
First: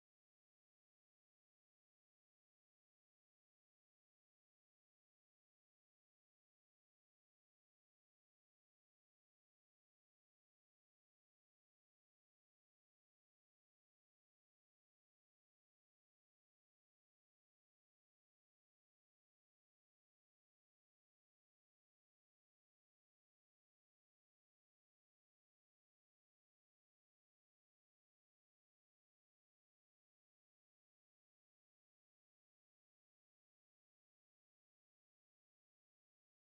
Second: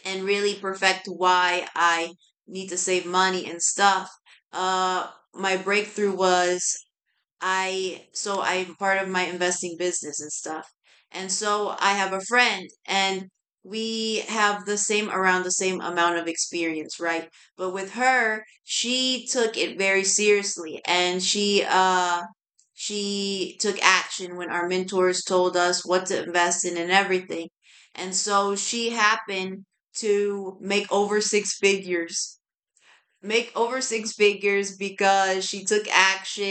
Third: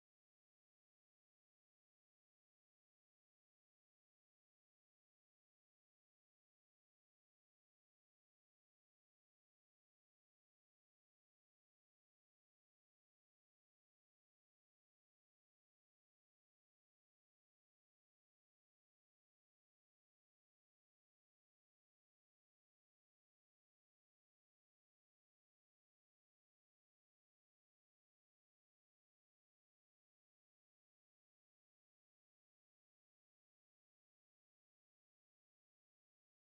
and really perfect why I need to save money and stuff. Uh my breakthrough was, I so I'm part of my investing business and stuff. And so I have a friend, and we have the same around the same amount of experience, right? But with her, she took it very seriously and she took action when our mentors told us what to invest in and everything. And so she happened to make over six figures because she took action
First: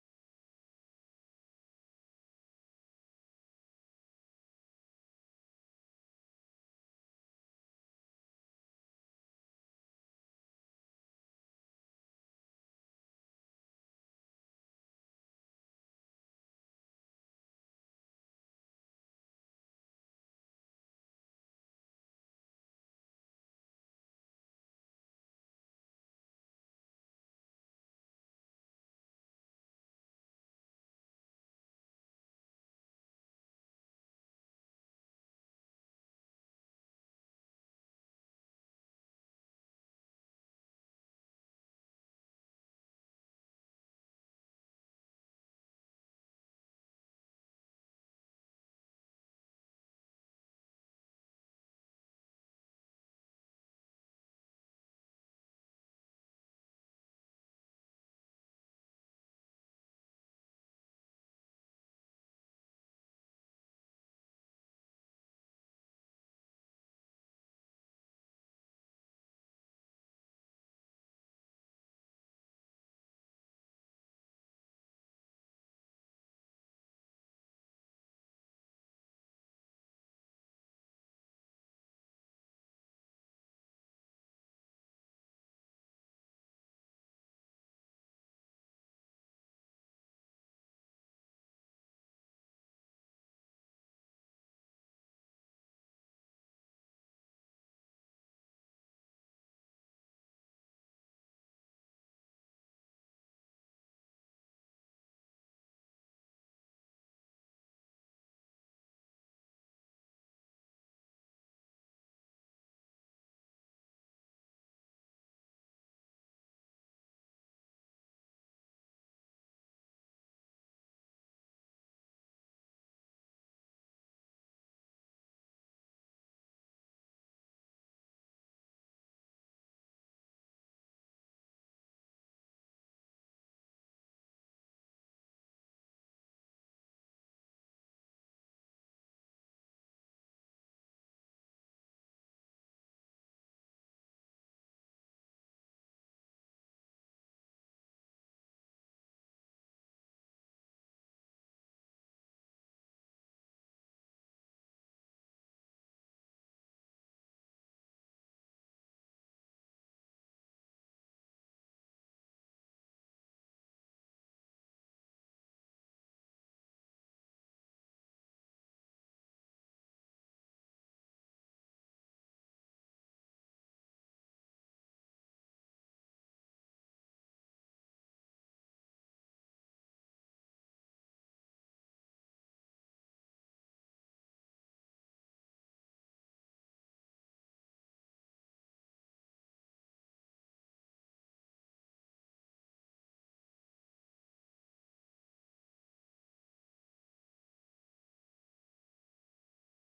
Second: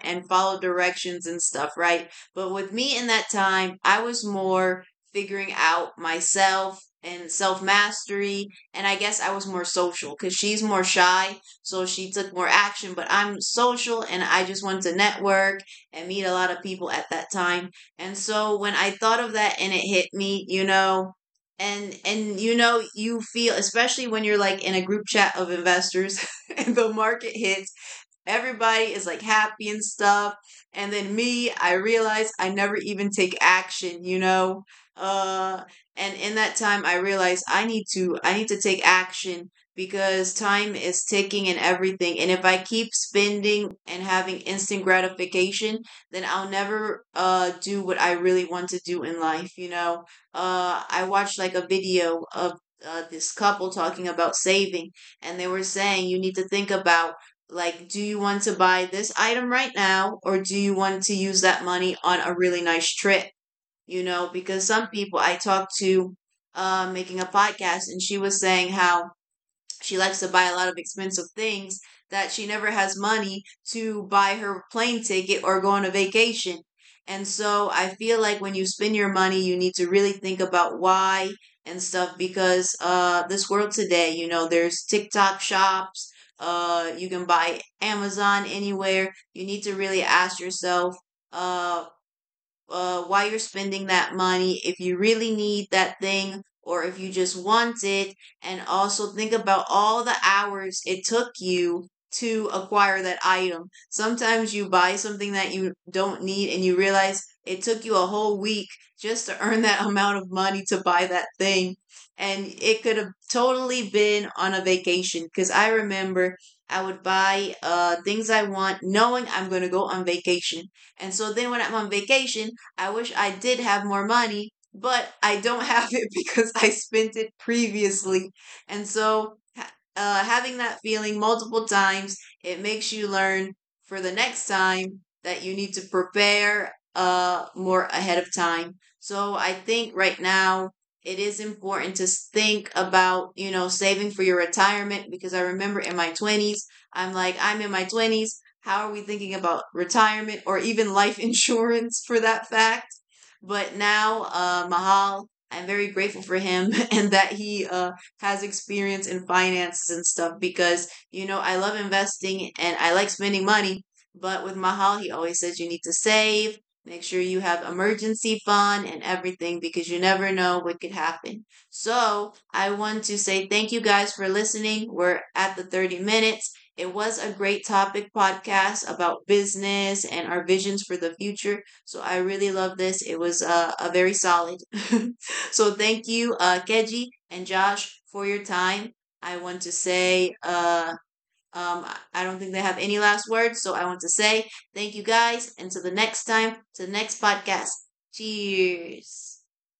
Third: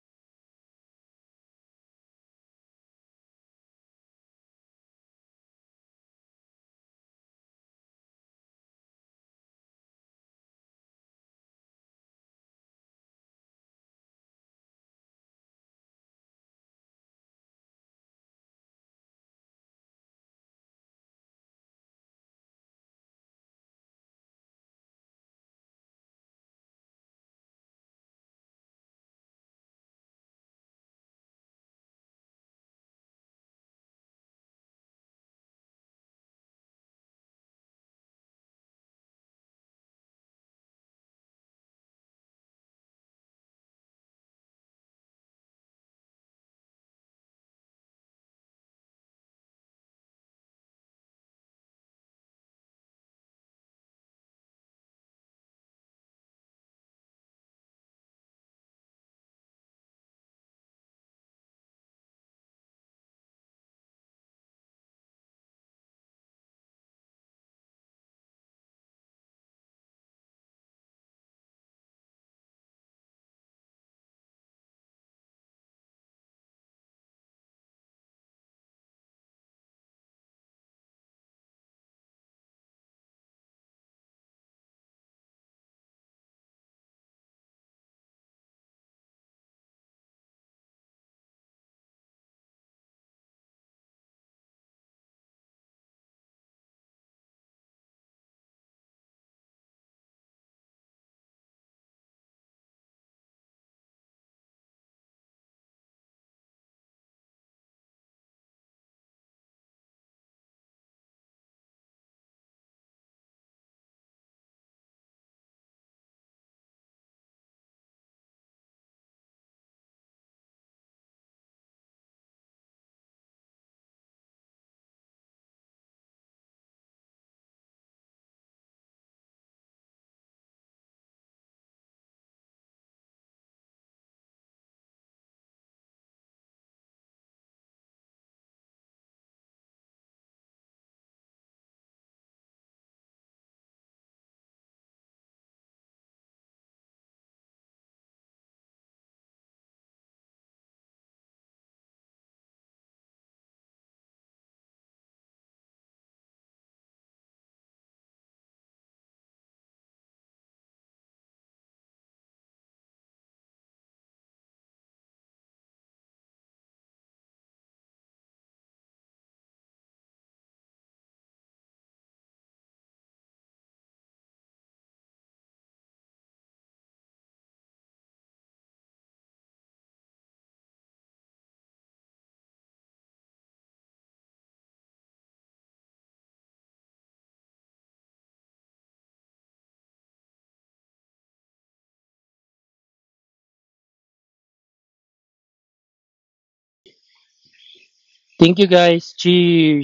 and followed directions and stuff, right? But with me in that time, I was more figuring out myself and self mastery. And I guess I was more social because she's more shy. So she took more action. But I'm social and I just wanted to network and meet a lot of people at that time. And so when I thought of that and it hit me, you know, and you know, you feel, especially when you're like in a group chat of investors, *laughs* and the market hits, everybody is like happy and stuff. And then me, I realize I never even take action, you know? Uh, and in that time, I realize I need to take action because time is ticking and everything. And if I keep spending and having instant gratification, then I'll never do what I really want to do in life, you know. I watched like a video of this couple talking about saving, and they were saying you need to think about, like, do you want to buy this item right now, or do you want to use that money on a really nice trip? You know, because some people I talked to, making a podcast, and she was saying how she likes to buy a lot of expensive things, that she never has money to buy her plane ticket or go on a vacation. And so I feel like when you spend your money, you need to really think about why and stuff, because this world today, you know, there's TikTok shops, you can buy Amazon anywhere. You need to really ask yourself, uh, why you're spending that money, if you really need that thing, or if you just want it. And also think about all the hours it took you to acquire that item. Sometimes you buy something that you don't need and you realize it took you a whole week just to *laughs* earn that amount of money to buy that thing. And it could have totally been on a vacation, because I remember I would buy things I want, knowing I'm going to go on vacation. And so then when I'm on vacation, I wish I did have more money, but I don't *laughs* have it because I spent it previously. And so, having that feeling multiple times, it makes you learn for the next time, that you need to prepare more ahead of time. So, I think right now it is important to think about, you know, saving for your retirement, because I remember in my 20s, I'm like, I'm in my 20s. How are we thinking about retirement, or even life *laughs* insurance for that fact? But now, Mahal, I'm very grateful for him *laughs* and that he has experience in finances and stuff, because, you know, I love investing and I like spending money. But with Mahal, he always says you need to save, make sure you have emergency fund and everything, because you never know what could happen. So I want to say thank you guys for listening. We're at the 30 minutes. It was a great topic podcast about business and our visions for the future. So I really love this. It was a very solid. *laughs* So thank you, Keji and Josh, for your time. I want to say, I- don't think they have any last words. So I want to say thank you guys. And to the next time, to the next podcast.
Thank you guys.
Cheers.
Cheers.